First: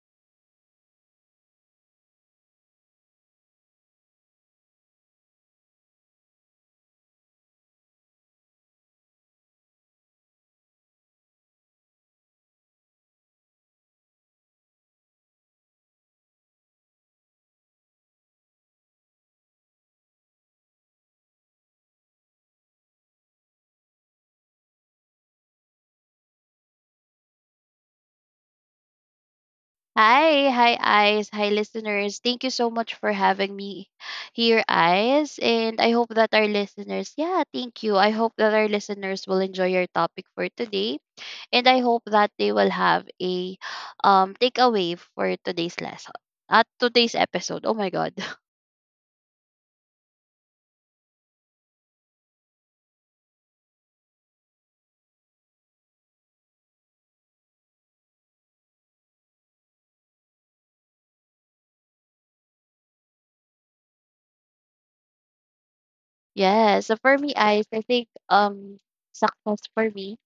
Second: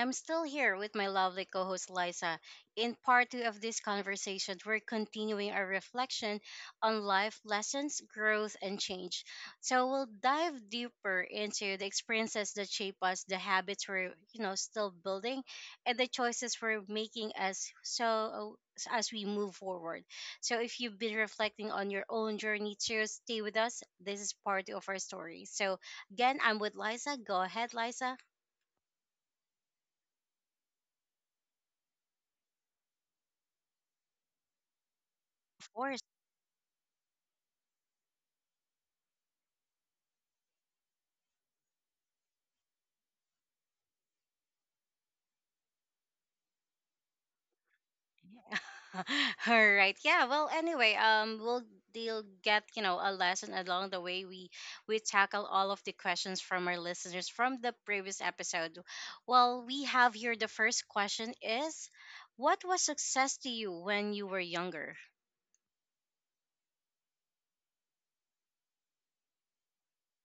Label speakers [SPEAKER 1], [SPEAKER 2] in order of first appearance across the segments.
[SPEAKER 1] I'm still here with my lovely co-host Liza. In part 2 of this conversation, we're continuing our reflection on life lessons, growth and change. So we'll dive deeper into the experiences that shape us, the habits we're still building and the choices we're making as as we move forward. So if you've been reflecting on your own journey too, stay with us. This is part two of our story. Again, I'm with Liza. Go ahead, Liza.
[SPEAKER 2] Hi, hi, Eyes. Hi, listeners. Thank you so much for having me here, Eyes.
[SPEAKER 1] Of
[SPEAKER 2] And I
[SPEAKER 1] course.
[SPEAKER 2] hope that our listeners, yeah, thank you. I hope that our listeners will enjoy your topic for today. And I hope that they will have a takeaway for today's lesson, at today's episode. Oh my God.
[SPEAKER 1] Yeah. All right. Yeah. Well, anyway, we'll they'll get a lesson along the way. We tackle all of the questions from our listeners from the previous episode. Well, we have here, the first question is, what was success to you when you were younger?
[SPEAKER 2] Yes. So for me, Eyes, I think success for me.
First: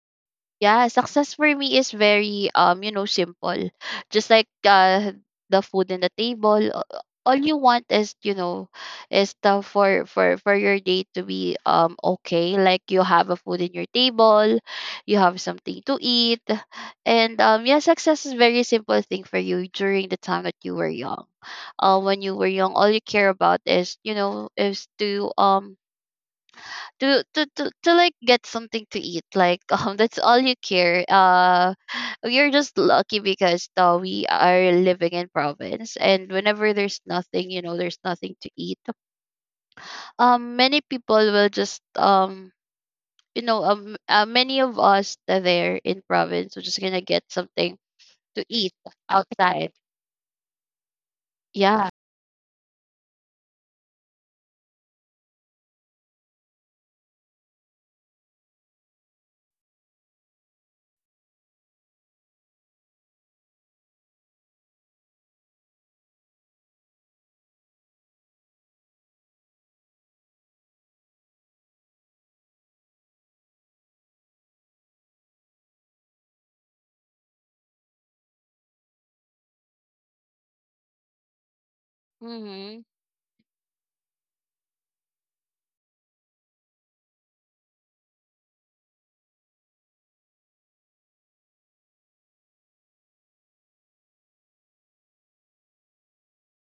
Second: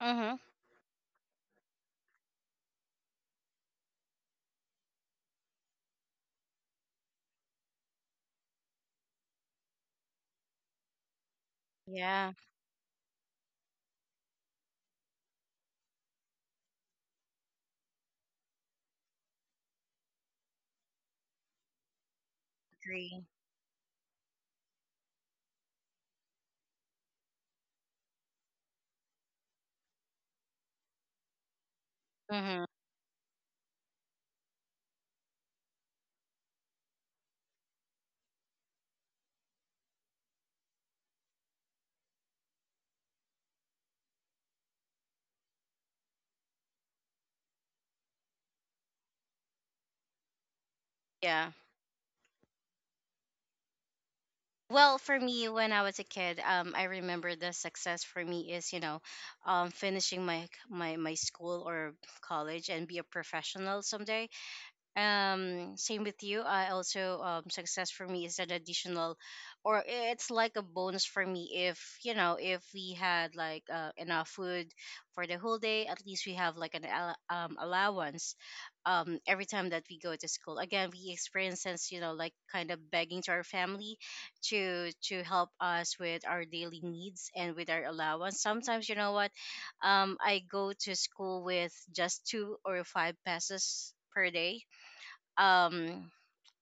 [SPEAKER 1] Mm-hmm.
[SPEAKER 2] Yeah, success for me is very you know, simple. Just like the food in the table, all you want is, you know, is the for your day to be
[SPEAKER 1] Yeah.
[SPEAKER 2] okay. Like you have a food in your table, you have something to eat. And yeah, success is very simple thing for you during the time that you were young. When you were young, all you
[SPEAKER 1] Agree.
[SPEAKER 2] care about is, you know, is to like get something to eat like that's all you care we are
[SPEAKER 1] Mm-hmm.
[SPEAKER 2] just lucky because we are living in province and whenever there's nothing, you know, there's nothing to eat, many people will just you know many of us that there in province are just gonna get something to eat outside,
[SPEAKER 1] Yeah.
[SPEAKER 2] yeah,
[SPEAKER 1] Well, for me, when I was a kid, I remember the success for me is, finishing my school or college and be a professional someday. Same with you, I also success for me is an additional or it's like a bonus for me if, you know, if we had like enough food for the whole day. At least we have like an allowance every time that we go to school. Again, we experience this, you know, like kind of
[SPEAKER 2] mm-hmm,
[SPEAKER 1] begging to our family to help us with our daily needs. And with our allowance sometimes, you know what, I go to school with just two or five pesos per day. um,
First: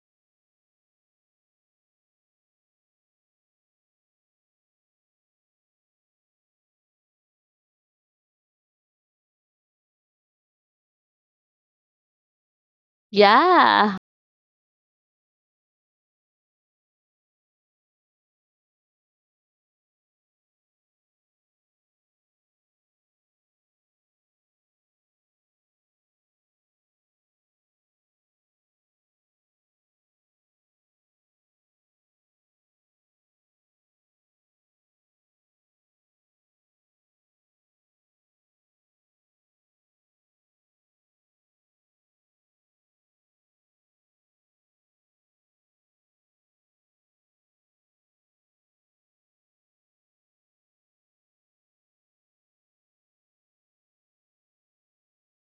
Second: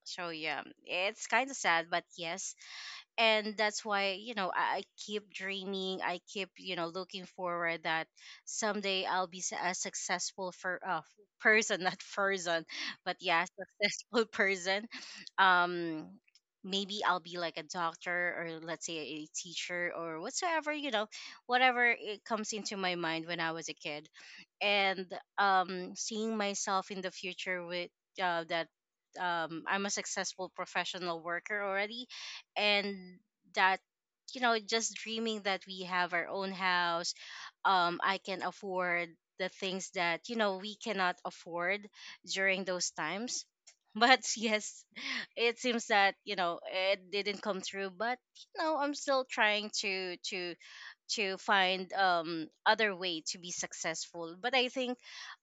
[SPEAKER 1] so yeah, it's kind of sad, but yes, and that's why, you know, I keep dreaming, I keep, you know, looking forward that someday I'll be a successful for person. Not person, but yeah,
[SPEAKER 2] yeah.
[SPEAKER 1] successful person. um Maybe I'll be like a doctor or let's say a teacher or whatsoever, you know, whatever it comes into my mind when I was a kid. And seeing myself in the future with that I'm a successful professional worker already. And that You know, just dreaming that we have our own house, I can afford the things that, you know, we cannot afford during those times. But yes, it seems that, you know, it didn't come through. But you know, I'm still trying to to find other way to be successful. But I think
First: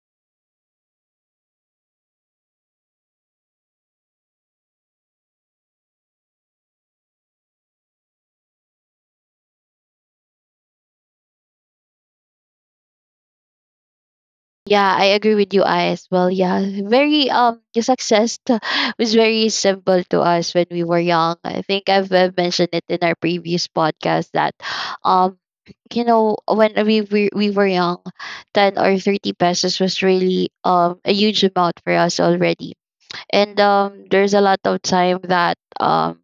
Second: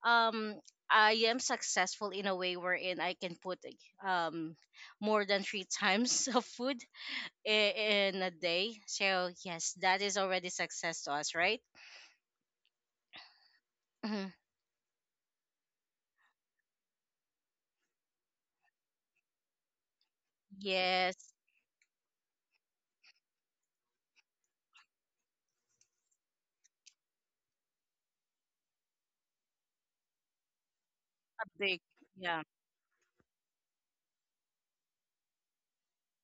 [SPEAKER 1] um I am successful in a way wherein I can put like, um more than three times of food i- in a day. So yes, that is already success to us, right? Mhm.
[SPEAKER 2] Yeah, I agree with you, I as well. Yeah, very the success was very simple to us when we were
[SPEAKER 1] Yes,
[SPEAKER 2] young. I think I've mentioned it in our previous podcast that, um, you know, when we were young, 10 or 30 pesos was really a huge
[SPEAKER 1] big,
[SPEAKER 2] amount for us
[SPEAKER 1] yeah,
[SPEAKER 2] already, and there's a lot of time that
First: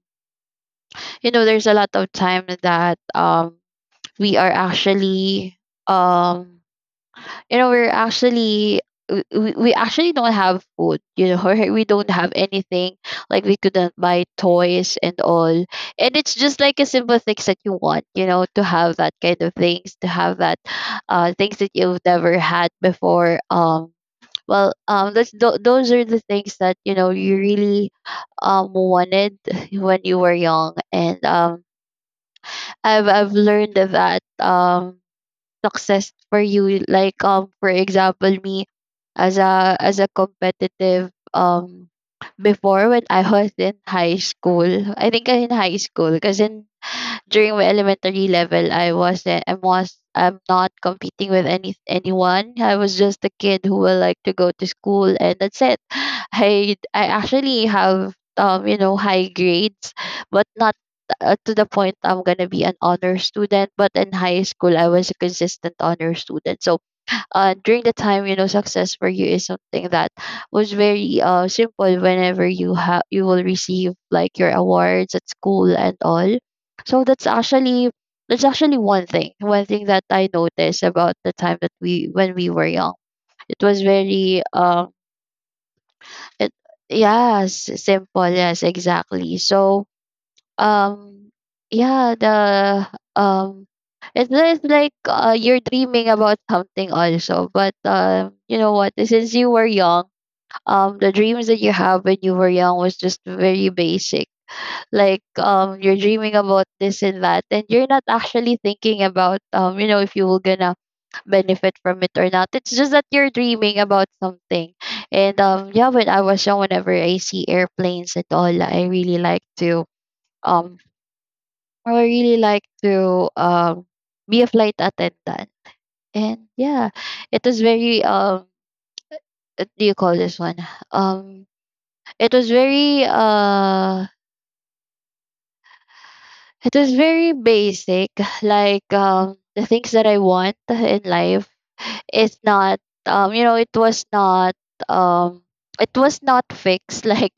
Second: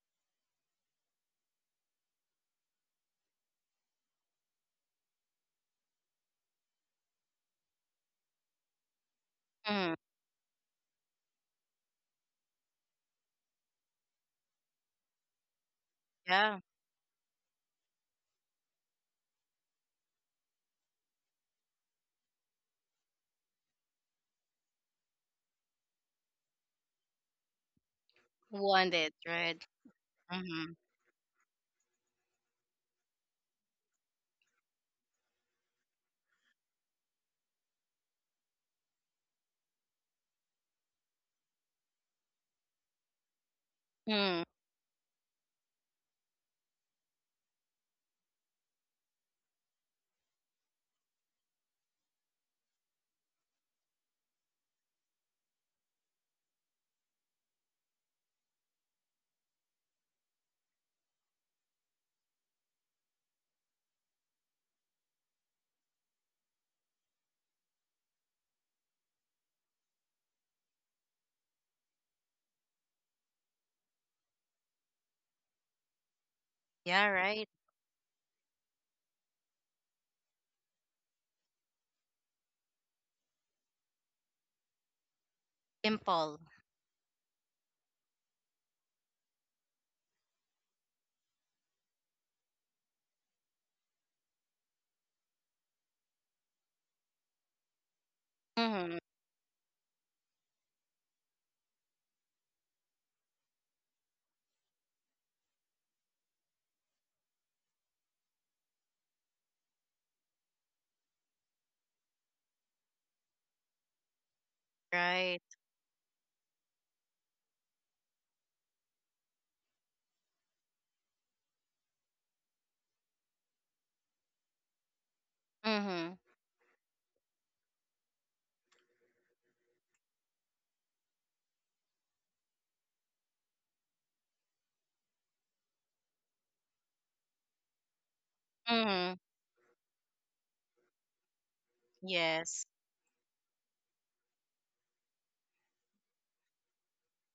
[SPEAKER 2] you know, there's a lot of time that we are actually um we're actually we
[SPEAKER 1] mm,
[SPEAKER 2] actually don't have food, you know, or we don't have anything like we couldn't buy toys and all, and it's
[SPEAKER 1] yeah,
[SPEAKER 2] just like a simple things that you want, you know, to have that kind of things, to have that things that you've never had before. Um, that's, those are the things that, you know, you really
[SPEAKER 1] want it,
[SPEAKER 2] wanted
[SPEAKER 1] right?
[SPEAKER 2] when you were
[SPEAKER 1] Mm-hmm.
[SPEAKER 2] young. And I've learned that success for you, like for example me, as a competitive before when I was in high
[SPEAKER 1] Mm,
[SPEAKER 2] school. I think in high school because in during my elementary level I wasn't, I was, I'm not competing with any anyone. I was just a kid who will like to go to school and that's it. I actually have you know high grades, but not to the point I'm gonna be an honor student. But in high school, I was a consistent honor student. So during the time, you know, success for you is something that was very simple whenever you have, you will receive like your awards at school and all. So
[SPEAKER 1] yeah,
[SPEAKER 2] that's
[SPEAKER 1] right.
[SPEAKER 2] actually, that's actually one thing, one thing that I noticed about the time that we, when we were young, it was very
[SPEAKER 1] Simple.
[SPEAKER 2] it, yes, simple, yes, exactly. So um, yeah, the um, it's just like you're dreaming about something also. But you know what?
[SPEAKER 1] Mm-hmm.
[SPEAKER 2] Since you were young, the dreams that you have when you were young was just very basic. Like you're dreaming about this and that, and you're not actually thinking about you know, if you were gonna benefit from it or not. It's just that you're dreaming about something. And
[SPEAKER 1] Right.
[SPEAKER 2] yeah, when I was young, whenever I see airplanes and all, I really like to um I would really like to be a flight attendant.
[SPEAKER 1] Mm-hmm.
[SPEAKER 2] And yeah, it was very what do you call this one? Um it was very uh it was very basic. Like
[SPEAKER 1] Mm-hmm.
[SPEAKER 2] the things that I want in life, it's
[SPEAKER 1] Yes.
[SPEAKER 2] not you know um it was not fixed like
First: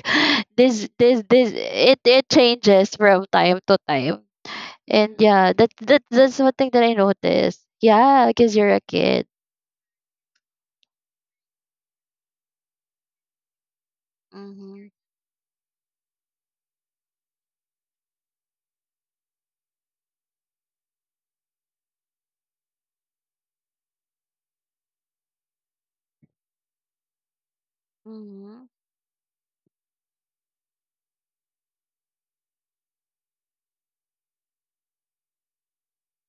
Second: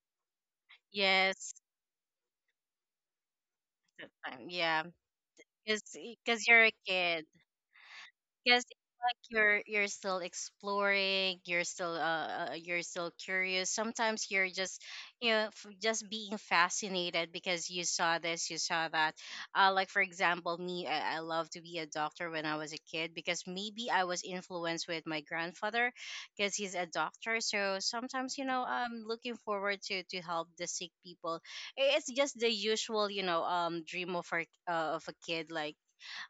[SPEAKER 2] this
[SPEAKER 1] Yes.
[SPEAKER 2] it it changes from time to
[SPEAKER 1] That
[SPEAKER 2] time.
[SPEAKER 1] time. Yeah,
[SPEAKER 2] And yeah, that
[SPEAKER 1] because
[SPEAKER 2] that that's
[SPEAKER 1] because
[SPEAKER 2] one
[SPEAKER 1] you're
[SPEAKER 2] thing
[SPEAKER 1] a
[SPEAKER 2] that I
[SPEAKER 1] kid.
[SPEAKER 2] noticed. Yeah, because
[SPEAKER 1] Because
[SPEAKER 2] you're
[SPEAKER 1] it's
[SPEAKER 2] a kid.
[SPEAKER 1] like you're still exploring, you're still curious. Sometimes you're just,
[SPEAKER 2] Mm-hmm.
[SPEAKER 1] you know, just being fascinated because you saw this, you saw that. Like for example me, I love to be a doctor when I was a kid because maybe I was influenced with my grandfather, because he's a doctor. So sometimes, you
[SPEAKER 2] Mm-hmm.
[SPEAKER 1] know, I'm looking forward to help the sick people. It's just the usual, you know, dream of a kid. Like,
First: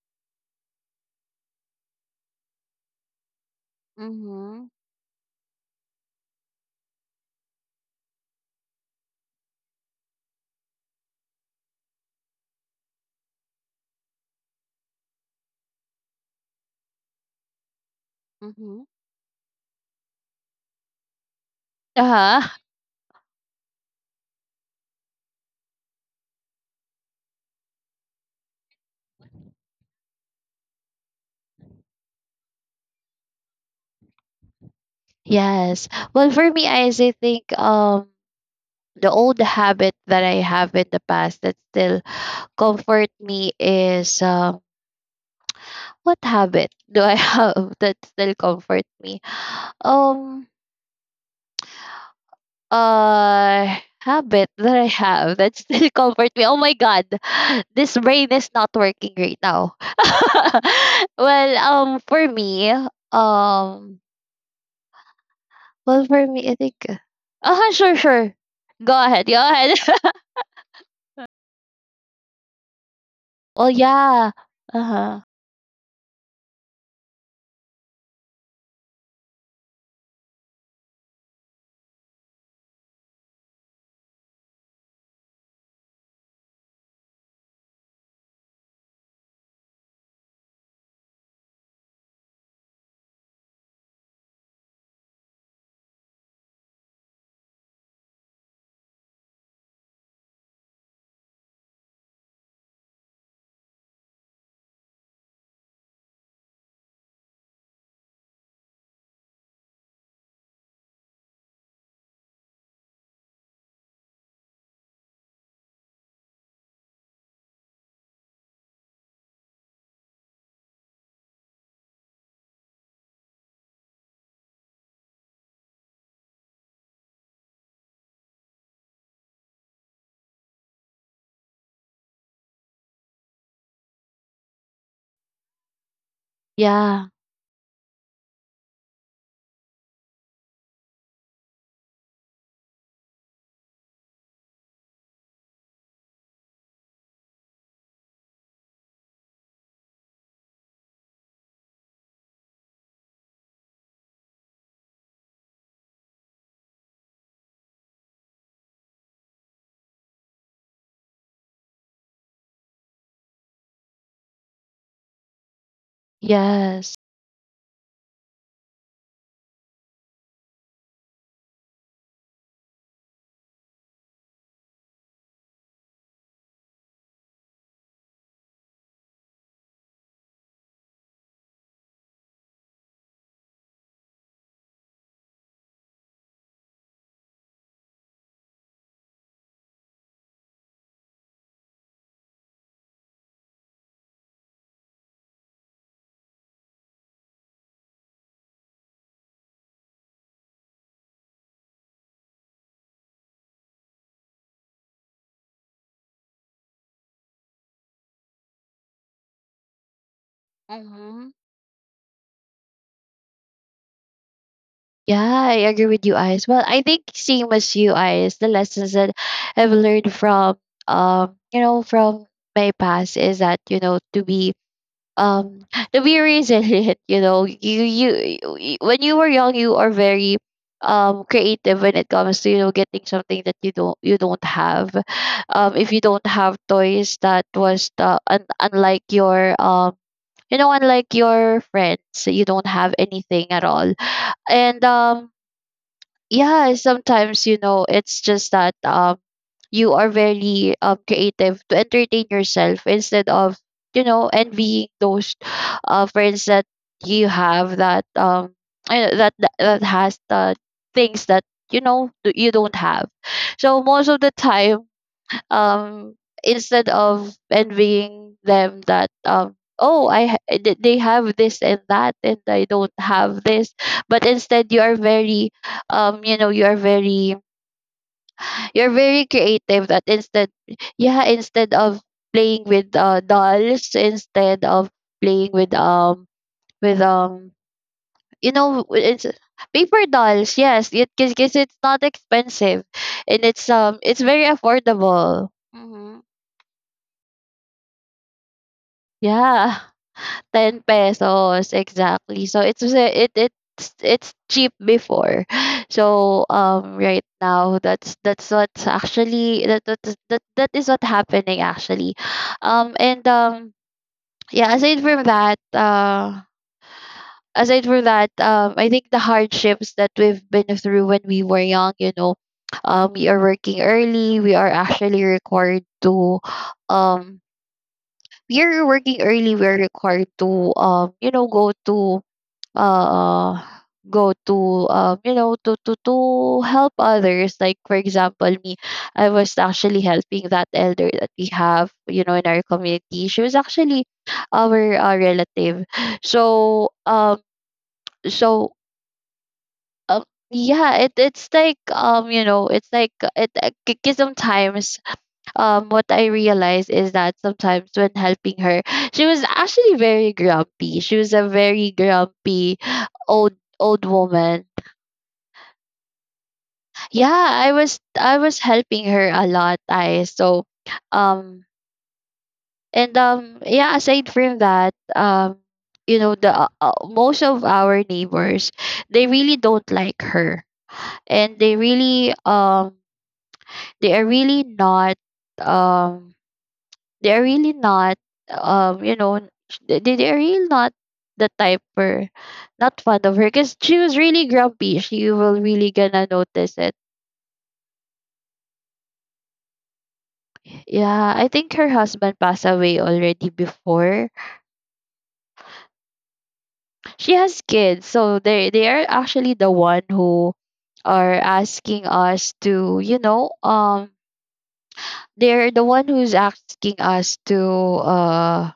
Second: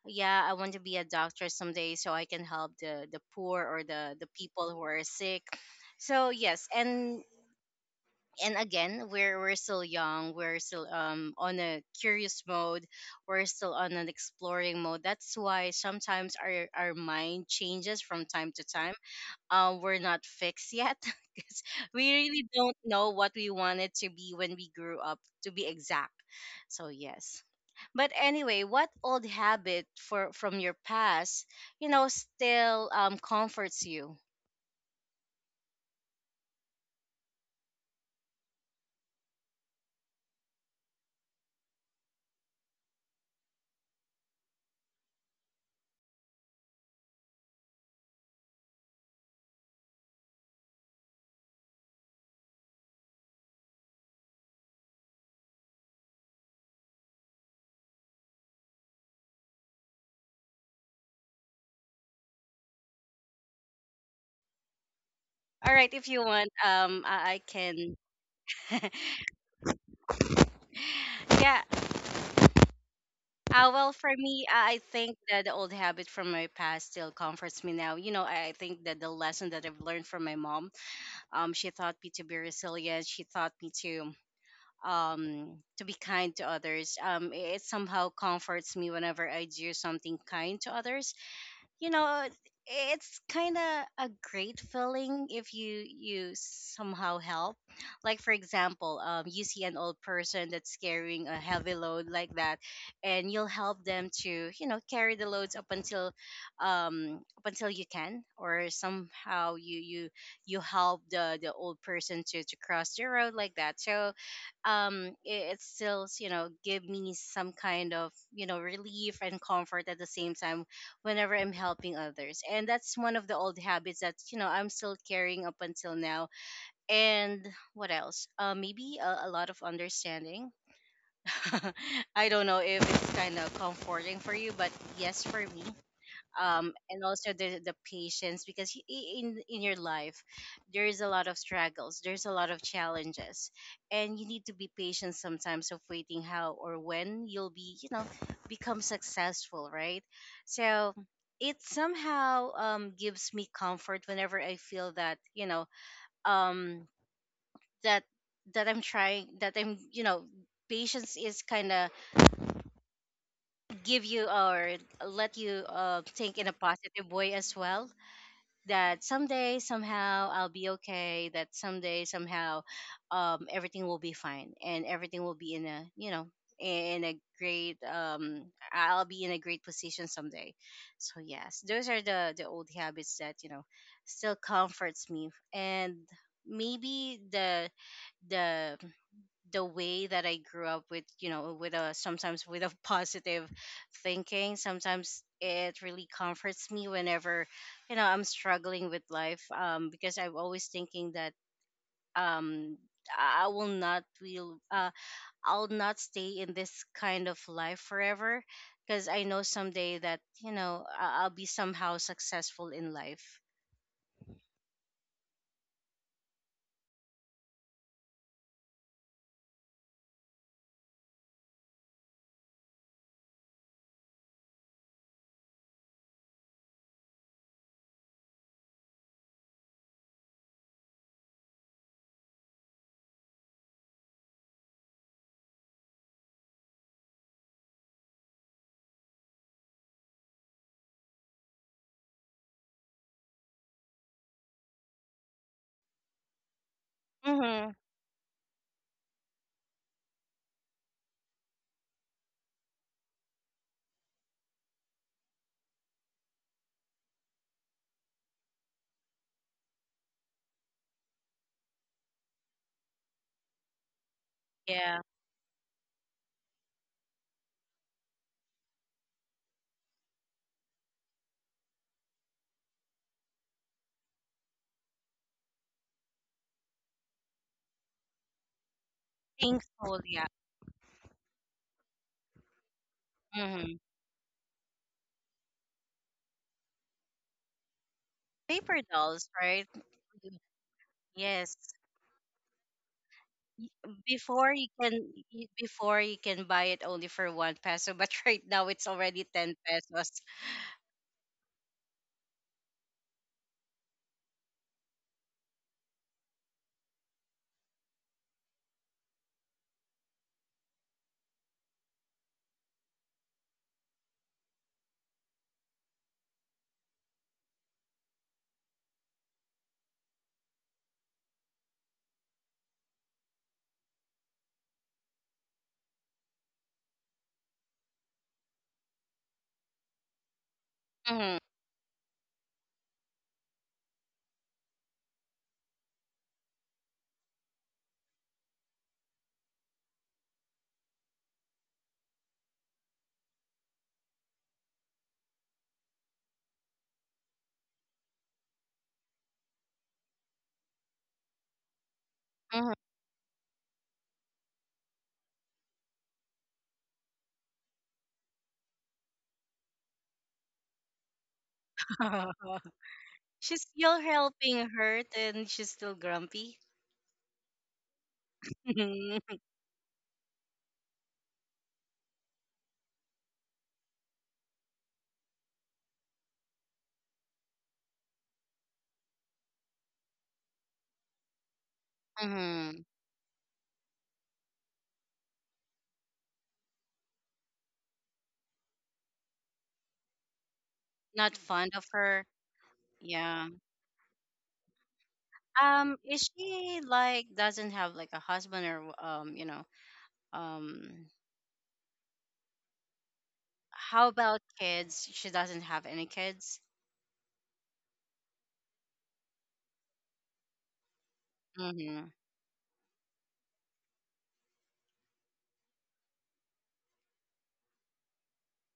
[SPEAKER 1] yeah, I want to be a doctor someday so I can help the poor or the
[SPEAKER 2] Mm-hmm.
[SPEAKER 1] people who are sick. So yes, and again, we're still young, we're still on a curious mode, we're still on an exploring mode. That's why sometimes our mind changes from time to
[SPEAKER 2] Mm-hmm.
[SPEAKER 1] time. We're not fixed yet because we
[SPEAKER 2] Uh-huh.
[SPEAKER 1] really don't know what we wanted to be when we grew up, to be exact. So yes. But anyway, what old habit for from your past, you know, still comforts you?
[SPEAKER 2] Yes. Well, for me, Ice, I think the old habit that I have in the past that still comfort me is what habit do I have that still comfort me? Um habit that I have that still comfort me. Oh my god, this brain is not working right now. Well, for me, um,
[SPEAKER 1] All right,
[SPEAKER 2] well,
[SPEAKER 1] if you
[SPEAKER 2] for
[SPEAKER 1] want,
[SPEAKER 2] me, I think. Uh
[SPEAKER 1] I
[SPEAKER 2] huh.
[SPEAKER 1] can.
[SPEAKER 2] Sure, sure. Go ahead. Go ahead.
[SPEAKER 1] Yeah.
[SPEAKER 2] Well,
[SPEAKER 1] Well, for
[SPEAKER 2] yeah.
[SPEAKER 1] me, I
[SPEAKER 2] Uh
[SPEAKER 1] think
[SPEAKER 2] huh.
[SPEAKER 1] that the old habit from my past still comforts me now. You know, I think that the lesson that I've learned from my mom, she taught me to be resilient. She taught me to be kind to others. It somehow comforts me whenever I do something kind to others. You know, it's kind of a great feeling if you somehow help. Like for example, you see an old person that's carrying a heavy load like that and you'll help them to, you know, carry the loads up until you can, or somehow you you help the old person to cross the road like that. So it, it still, you know, give me some kind of, you know, relief and comfort at the same time whenever I'm helping others. And that's one of the old habits that, you know, I'm still carrying up until now. And what else? Maybe a lot of understanding. I don't know if it's kind of comforting for you, but yes, for me and
[SPEAKER 2] Yeah.
[SPEAKER 1] also the patience. Because in your life there is a lot of struggles, there's a lot of challenges, and you need to be patient sometimes of waiting how or when you'll be, you know, become successful, right? So it somehow gives me comfort whenever I feel that, you know, um, that that I'm trying, that I'm, you know, patience is kind of give you or let you think in a
[SPEAKER 2] Yes.
[SPEAKER 1] positive way as well. That someday somehow I'll be okay, that someday somehow everything will be fine, and everything will be in a, you know, in a great I'll be in a great position someday. So yes, those are the old habits that, you know, still comforts me. And maybe the the way that I grew up with, you know, with a sometimes with a positive thinking. Sometimes it really comforts me whenever, you know, I'm struggling with life. Because I'm always thinking that um I will not will I'll not stay in this kind of life forever, because I know someday that, you know, I- I'll
[SPEAKER 2] Mhm.
[SPEAKER 1] be somehow successful in life.
[SPEAKER 2] Yeah, I agree with you, Ice. Well, I think same as you, Ice. The lessons that I've learned from, you know, from my past is that you know to be, um, to be resilient. You know, when you were young, you are very, creative when it comes to, you know, getting something that you don't, you don't have. If you don't have toys, that was the unlike your You know, unlike your friends, you don't have anything at all. And yeah sometimes you
[SPEAKER 1] Mm-hmm.
[SPEAKER 2] know it's just that you are very creative to entertain yourself instead of, you know, envying those friends that you have that that that, that has the things that, you know, you don't have. So most of the time
[SPEAKER 1] Yeah.
[SPEAKER 2] um instead of envying them that oh I they have this and that and I don't have this, but instead you are very you know you are very, you're very creative,
[SPEAKER 1] Thankful,
[SPEAKER 2] that
[SPEAKER 1] yeah.
[SPEAKER 2] instead, yeah, instead of playing with
[SPEAKER 1] Mm-hmm.
[SPEAKER 2] dolls, instead of playing with with um you
[SPEAKER 1] Paper
[SPEAKER 2] know it's
[SPEAKER 1] dolls, right?
[SPEAKER 2] paper dolls, yes, it,
[SPEAKER 1] Yes.
[SPEAKER 2] because it's not expensive and
[SPEAKER 1] y-
[SPEAKER 2] it's very
[SPEAKER 1] Before you can
[SPEAKER 2] affordable,
[SPEAKER 1] before you
[SPEAKER 2] hmm,
[SPEAKER 1] can buy it only for one peso, but right now it's already 10
[SPEAKER 2] yeah,
[SPEAKER 1] pesos.
[SPEAKER 2] 10 pesos exactly. So it's it it's cheap before. So right now that's what's actually, that that that, that is what happening actually. Um and um yeah, aside from that I think the hardships that we've been through when we were young, you know, we are working early, we are actually required to um we are working early, we are required to, you
[SPEAKER 1] Mhm,
[SPEAKER 2] know go to uh go to, you know, to help others, like for example me, I was actually helping that elder that we have, you know, in our community. She was actually our relative. So so um yeah, it it's like you know
[SPEAKER 1] mhm.
[SPEAKER 2] it's like it, because sometimes what I realized is that sometimes when helping her, she was actually very grumpy. She was a very grumpy old
[SPEAKER 1] She's still
[SPEAKER 2] old woman.
[SPEAKER 1] helping her and she's still grumpy.
[SPEAKER 2] Yeah, I was helping her
[SPEAKER 1] Mhm,
[SPEAKER 2] a lot. I so um and yeah. Aside from that, you know the most of our neighbors they really don't like her, and they really
[SPEAKER 1] mhm.
[SPEAKER 2] they are really not um they're really not you know they, they're really not
[SPEAKER 1] Not
[SPEAKER 2] the
[SPEAKER 1] fond
[SPEAKER 2] type
[SPEAKER 1] of her.
[SPEAKER 2] for, not fond of her
[SPEAKER 1] Yeah,
[SPEAKER 2] because she was really grumpy, she will really gonna
[SPEAKER 1] is
[SPEAKER 2] notice
[SPEAKER 1] she
[SPEAKER 2] it,
[SPEAKER 1] like doesn't have like a husband or, you know, um.
[SPEAKER 2] yeah. I think her husband passed away already
[SPEAKER 1] How
[SPEAKER 2] before.
[SPEAKER 1] about kids? She doesn't have any kids?
[SPEAKER 2] She has kids, so they are actually the one who are asking
[SPEAKER 1] Hmm.
[SPEAKER 2] us to, you know, they're the one who's asking us uh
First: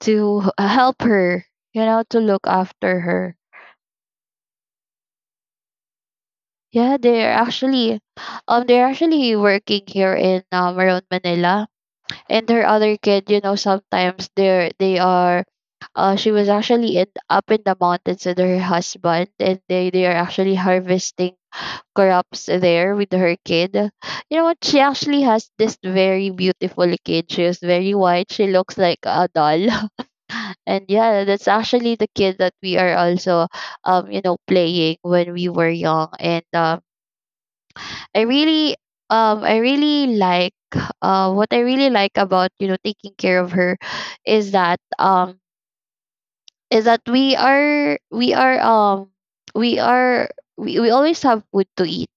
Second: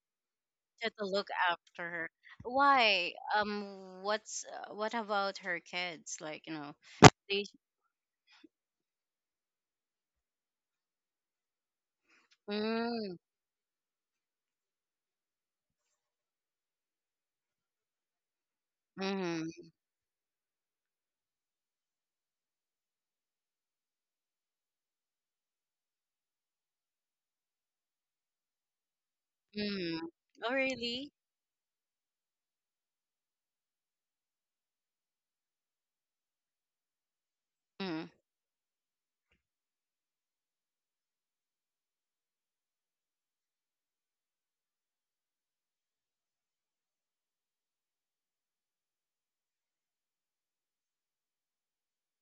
[SPEAKER 2] to
[SPEAKER 1] to,
[SPEAKER 2] help
[SPEAKER 1] to look
[SPEAKER 2] her, you
[SPEAKER 1] after
[SPEAKER 2] know,
[SPEAKER 1] her.
[SPEAKER 2] to look after
[SPEAKER 1] Why?
[SPEAKER 2] her.
[SPEAKER 1] What's what about her kids? Like, you know,
[SPEAKER 2] Yeah,
[SPEAKER 1] they.
[SPEAKER 2] they're actually working here in Maroon, Manila. And her other
[SPEAKER 1] Mm,
[SPEAKER 2] kid, you know, sometimes they're they are she was actually in up in the mountains with her husband, and
[SPEAKER 1] mm,
[SPEAKER 2] they are actually harvesting crops there with her kid. You know what? She actually has this very beautiful kid. She is very white. She looks like a doll.
[SPEAKER 1] mm. Oh,
[SPEAKER 2] And
[SPEAKER 1] really?
[SPEAKER 2] yeah, that's actually the kid that we are also you know, playing when we were young. And
[SPEAKER 1] Mm,
[SPEAKER 2] I really I really like what I really like about, you know, taking care of her, is that um is that we are we always have food to eat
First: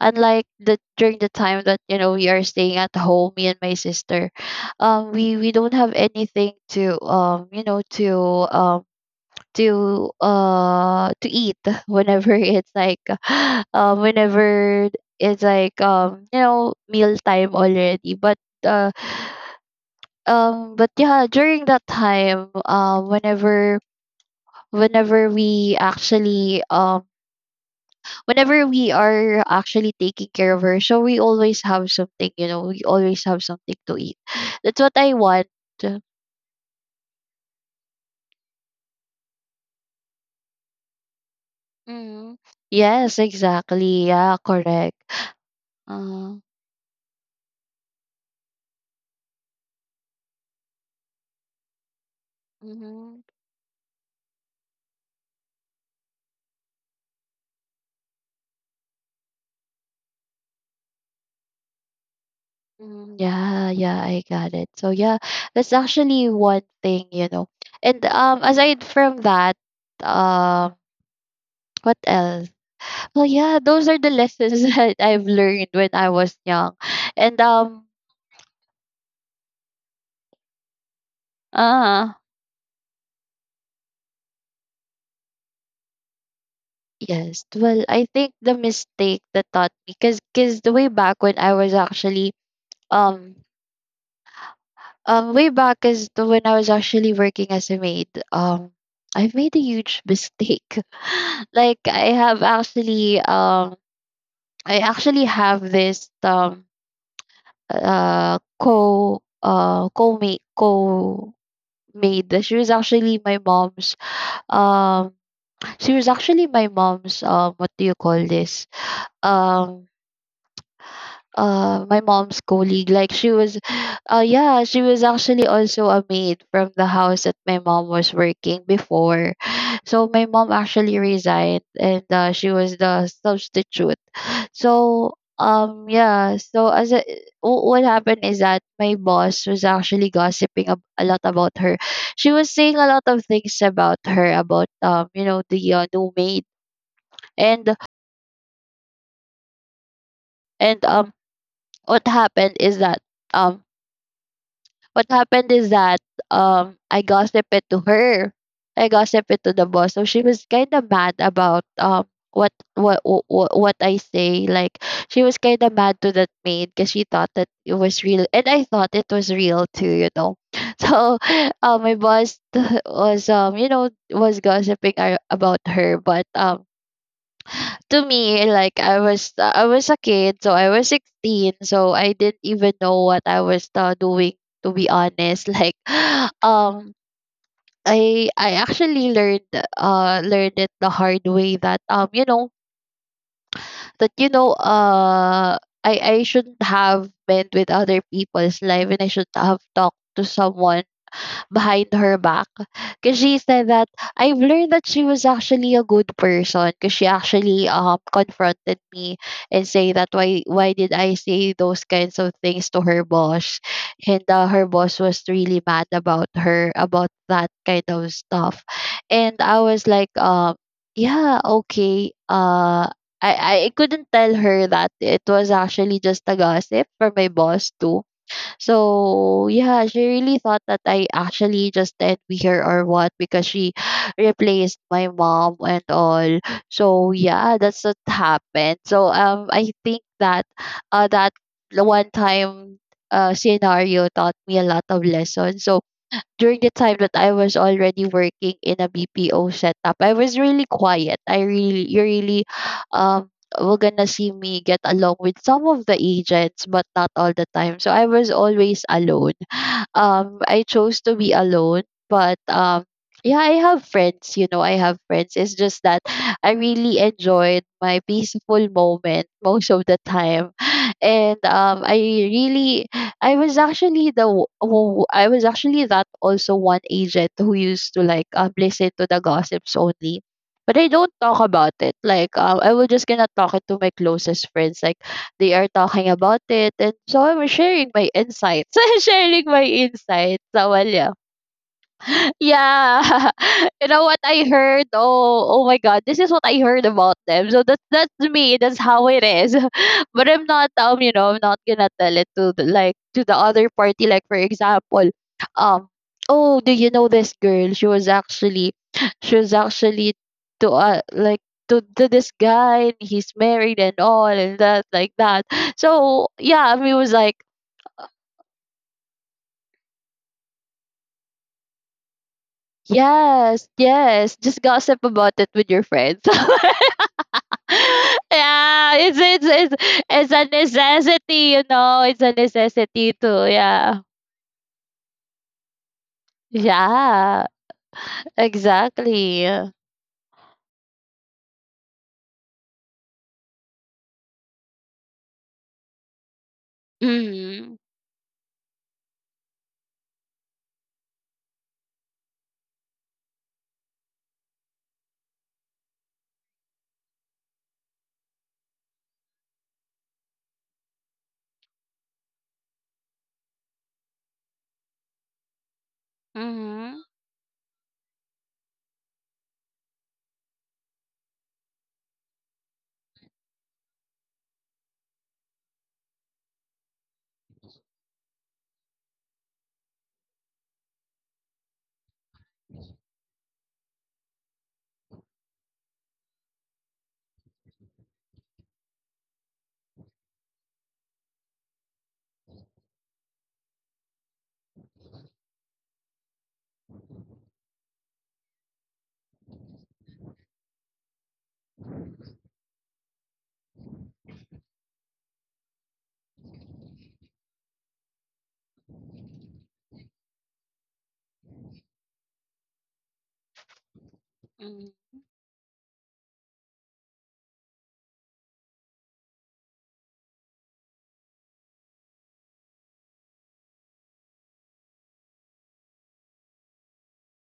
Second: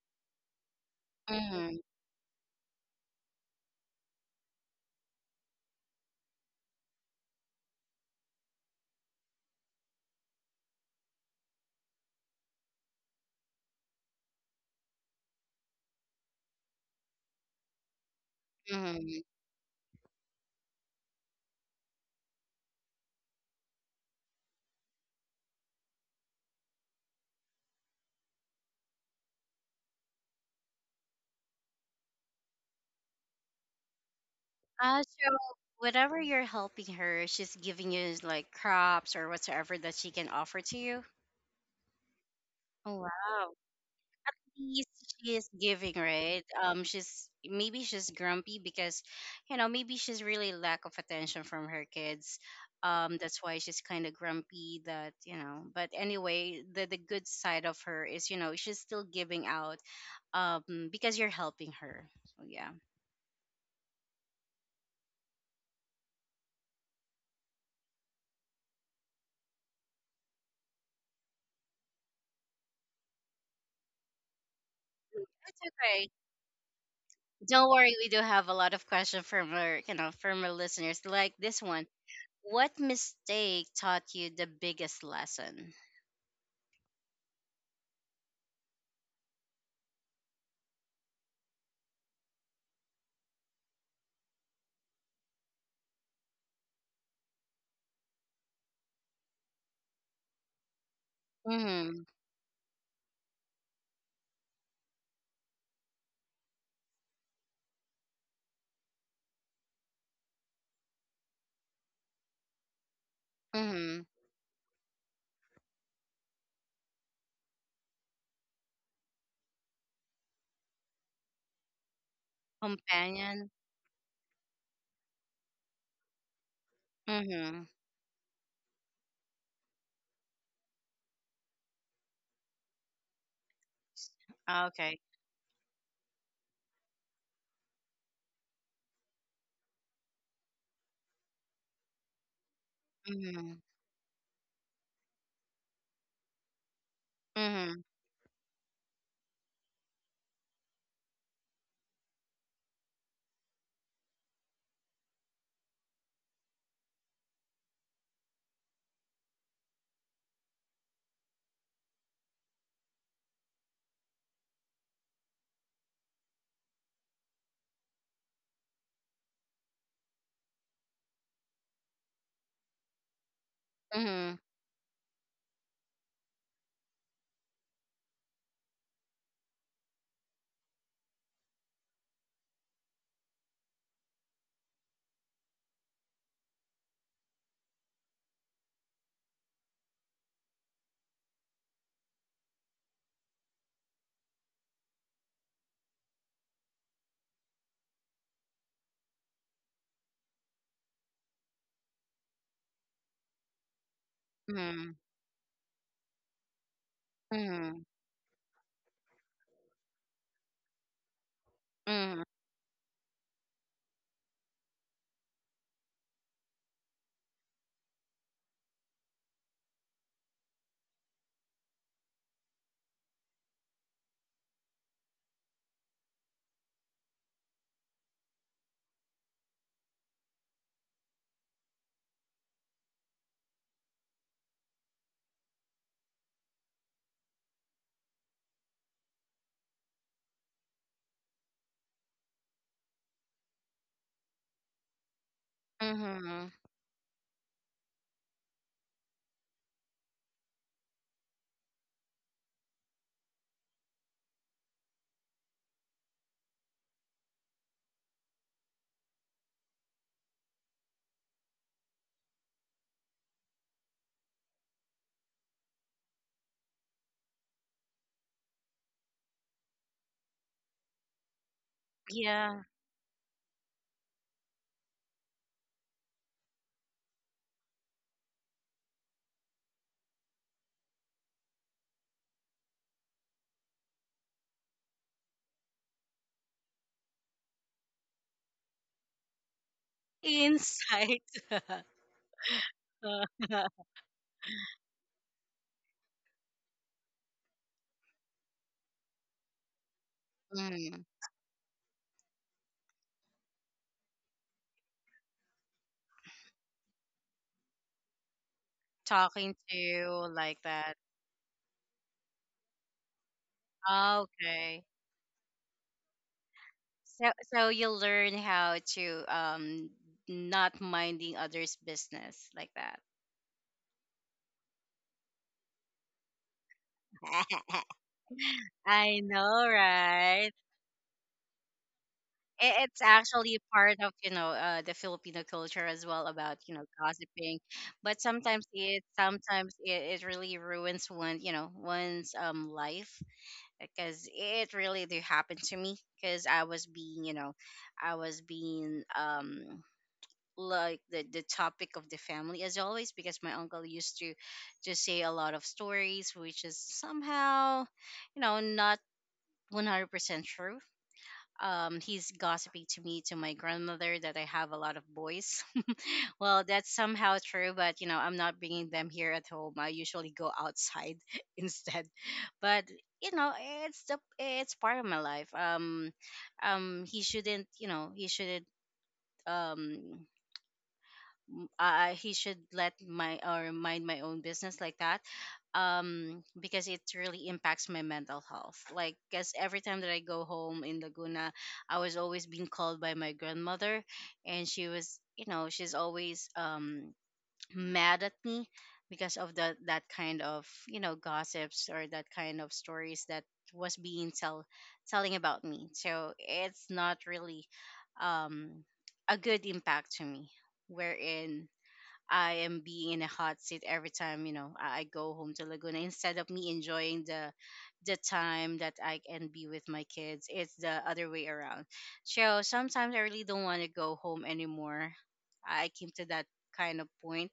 [SPEAKER 2] unlike the, during the time
[SPEAKER 1] mm,
[SPEAKER 2] that, you know, we are staying at home, me and my sister, we don't have anything to, you know, to um to eat. Whenever it's like whenever it's like, you know, meal time already, but uh
[SPEAKER 1] mm.
[SPEAKER 2] but yeah, during that time whenever whenever we actually whenever we are actually taking care of her, so we always have something, you know, we always have something to eat. That's what I
[SPEAKER 1] So
[SPEAKER 2] want.
[SPEAKER 1] whatever you're helping her, she's giving you like crops or whatsoever that she can offer to you.
[SPEAKER 2] Mm,
[SPEAKER 1] Oh,
[SPEAKER 2] yes,
[SPEAKER 1] wow.
[SPEAKER 2] exactly, yeah,
[SPEAKER 1] she's
[SPEAKER 2] correct,
[SPEAKER 1] she's giving,
[SPEAKER 2] uh,
[SPEAKER 1] right? She's maybe she's grumpy because, you know, maybe she's really lack of attention from her kids,
[SPEAKER 2] mhm.
[SPEAKER 1] that's why she's kind of grumpy that, you know. But anyway, the good side of her is, you know, she's still giving out because you're helping her. So yeah,
[SPEAKER 2] Mm, yeah, yeah, I got it. So yeah, that's actually one thing, you know. And aside from that, um what else? Well, yeah, those are the lessons that I've
[SPEAKER 1] it's
[SPEAKER 2] learned when I
[SPEAKER 1] okay.
[SPEAKER 2] was young. And
[SPEAKER 1] Don't worry, we do have a lot of questions from our, you know, from our listeners, like this one.
[SPEAKER 2] uh
[SPEAKER 1] What mistake taught you the biggest lesson?
[SPEAKER 2] yes, well, I think the mistake that taught me cuz the way back when I was actually um way back is when I was actually working as a maid. I've made a huge mistake. Like
[SPEAKER 1] Mm-hmm.
[SPEAKER 2] I have actually, I actually have this co co maid co maid. She was actually my mom's.
[SPEAKER 1] Mm-hmm.
[SPEAKER 2] Um, she was actually my mom's. What do you call this? Um. My mom's colleague, like she
[SPEAKER 1] Companion.
[SPEAKER 2] was yeah, she was actually also a maid from the house that my
[SPEAKER 1] Mhm.
[SPEAKER 2] mom was working before. So my mom actually resigned and she was the substitute.
[SPEAKER 1] Okay.
[SPEAKER 2] So yeah, so as a, what happened is that my boss was actually gossiping a lot about her. She was saying a lot of things
[SPEAKER 1] Mhm.
[SPEAKER 2] about her about um, you know, the new maid. And
[SPEAKER 1] Mhm.
[SPEAKER 2] and um what happened is that um what happened is that I gossiped it to her. I gossiped it to the boss. So she was kind of mad about what I say. Like she was kind of mad to that maid because she thought that it was real, and I thought it was real too. You know, so my boss was um, you know, was
[SPEAKER 1] Mhm.
[SPEAKER 2] gossiping about her, but to me, like I was a kid, so I was 16, so I didn't even know what I was doing, to be honest. Like um I actually learned learned it the hard way that um, you know, that I shouldn't have been with other people's life and I should have talked to someone behind her back. Because she said that I've learned that she
[SPEAKER 1] Mhm.
[SPEAKER 2] was actually a good person because she actually
[SPEAKER 1] Mhm.
[SPEAKER 2] confronted me and say that why did I say those kinds
[SPEAKER 1] Mhm.
[SPEAKER 2] of things to her boss, and her boss was really mad about her about that kind of stuff, and I was like yeah, okay, uh. I couldn't tell her that it was actually just a gossip for my boss too. So yeah, she really thought that I actually just envy her or what because she replaced my mom and all. So yeah, that's what happened. So I think that uh that the one time scenario taught me a lot of lessons. So
[SPEAKER 1] Mhm.
[SPEAKER 2] during the time that I was already working in a BPO setup, I was really quiet. I really, you really, um, were gonna see me get along with some of the agents, but not all the time. So I was always alone. I chose to be alone, but yeah, I have friends. You know, I have friends. It's just that I really enjoyed my peaceful moment most of the time. And um, I
[SPEAKER 1] Yeah.
[SPEAKER 2] really, I was actually that also one agent who used to like listen to the gossips only, but I don't talk about it. Like I will just gonna talk it to my closest friends, like they are talking about it, and so I'm sharing my insights sharing my insights, so well, yeah.
[SPEAKER 1] Insight.
[SPEAKER 2] Yeah. You know what I heard? Oh, oh my God, this is what I heard about them. So that's me. That's how it is. But I'm not you
[SPEAKER 1] Mhm.
[SPEAKER 2] know, I'm not gonna tell it to the, like to the other party. Like for example, um, oh, do you know this girl? She was actually she was
[SPEAKER 1] Talking
[SPEAKER 2] actually
[SPEAKER 1] to like
[SPEAKER 2] to
[SPEAKER 1] that.
[SPEAKER 2] like to this guy, and he's married and all and that
[SPEAKER 1] Okay.
[SPEAKER 2] like that. So yeah, I mean, it was like
[SPEAKER 1] So so you learn how to not minding others' business like that.
[SPEAKER 2] Yes, yes. Just gossip about it with your friends. Yeah,
[SPEAKER 1] I know,
[SPEAKER 2] it's a
[SPEAKER 1] right?
[SPEAKER 2] necessity, you know. It's a
[SPEAKER 1] It's
[SPEAKER 2] necessity too.
[SPEAKER 1] actually
[SPEAKER 2] Yeah,
[SPEAKER 1] part of, you know, the Filipino culture as well about, you know,
[SPEAKER 2] yeah,
[SPEAKER 1] gossiping. But
[SPEAKER 2] exactly.
[SPEAKER 1] sometimes it, it really ruins one, you know, one's life. Because it really did happen to me, because I was being, you know,
[SPEAKER 2] Mm-hmm.
[SPEAKER 1] I was being like the topic of the family as always, because my uncle used to just say a lot of stories which is somehow, you know, not 100% true. He's gossiping to me, to my grandmother, that I have a lot of boys. Well, that's
[SPEAKER 2] Mm-hmm.
[SPEAKER 1] somehow true, but you know, I'm not bringing them here at home. I usually go outside instead. But you know, it's the it's part of my life. He shouldn't, you know, he shouldn't. Um, he should let my or mind my own business like that because it really impacts my mental health, like because every time that I go home in Laguna, I was always being called by my grandmother, and she was, you know, she's always mad at me because of the that kind of, you know, gossips or that kind of stories that was being tell telling about me. So it's not really um a good impact to me, wherein I am being in a hot seat every time, you know, I go home to Laguna instead of me enjoying the time that I can be with my kids. It's the other way around. So sometimes I really don't want to go home anymore. I came to that kind of point.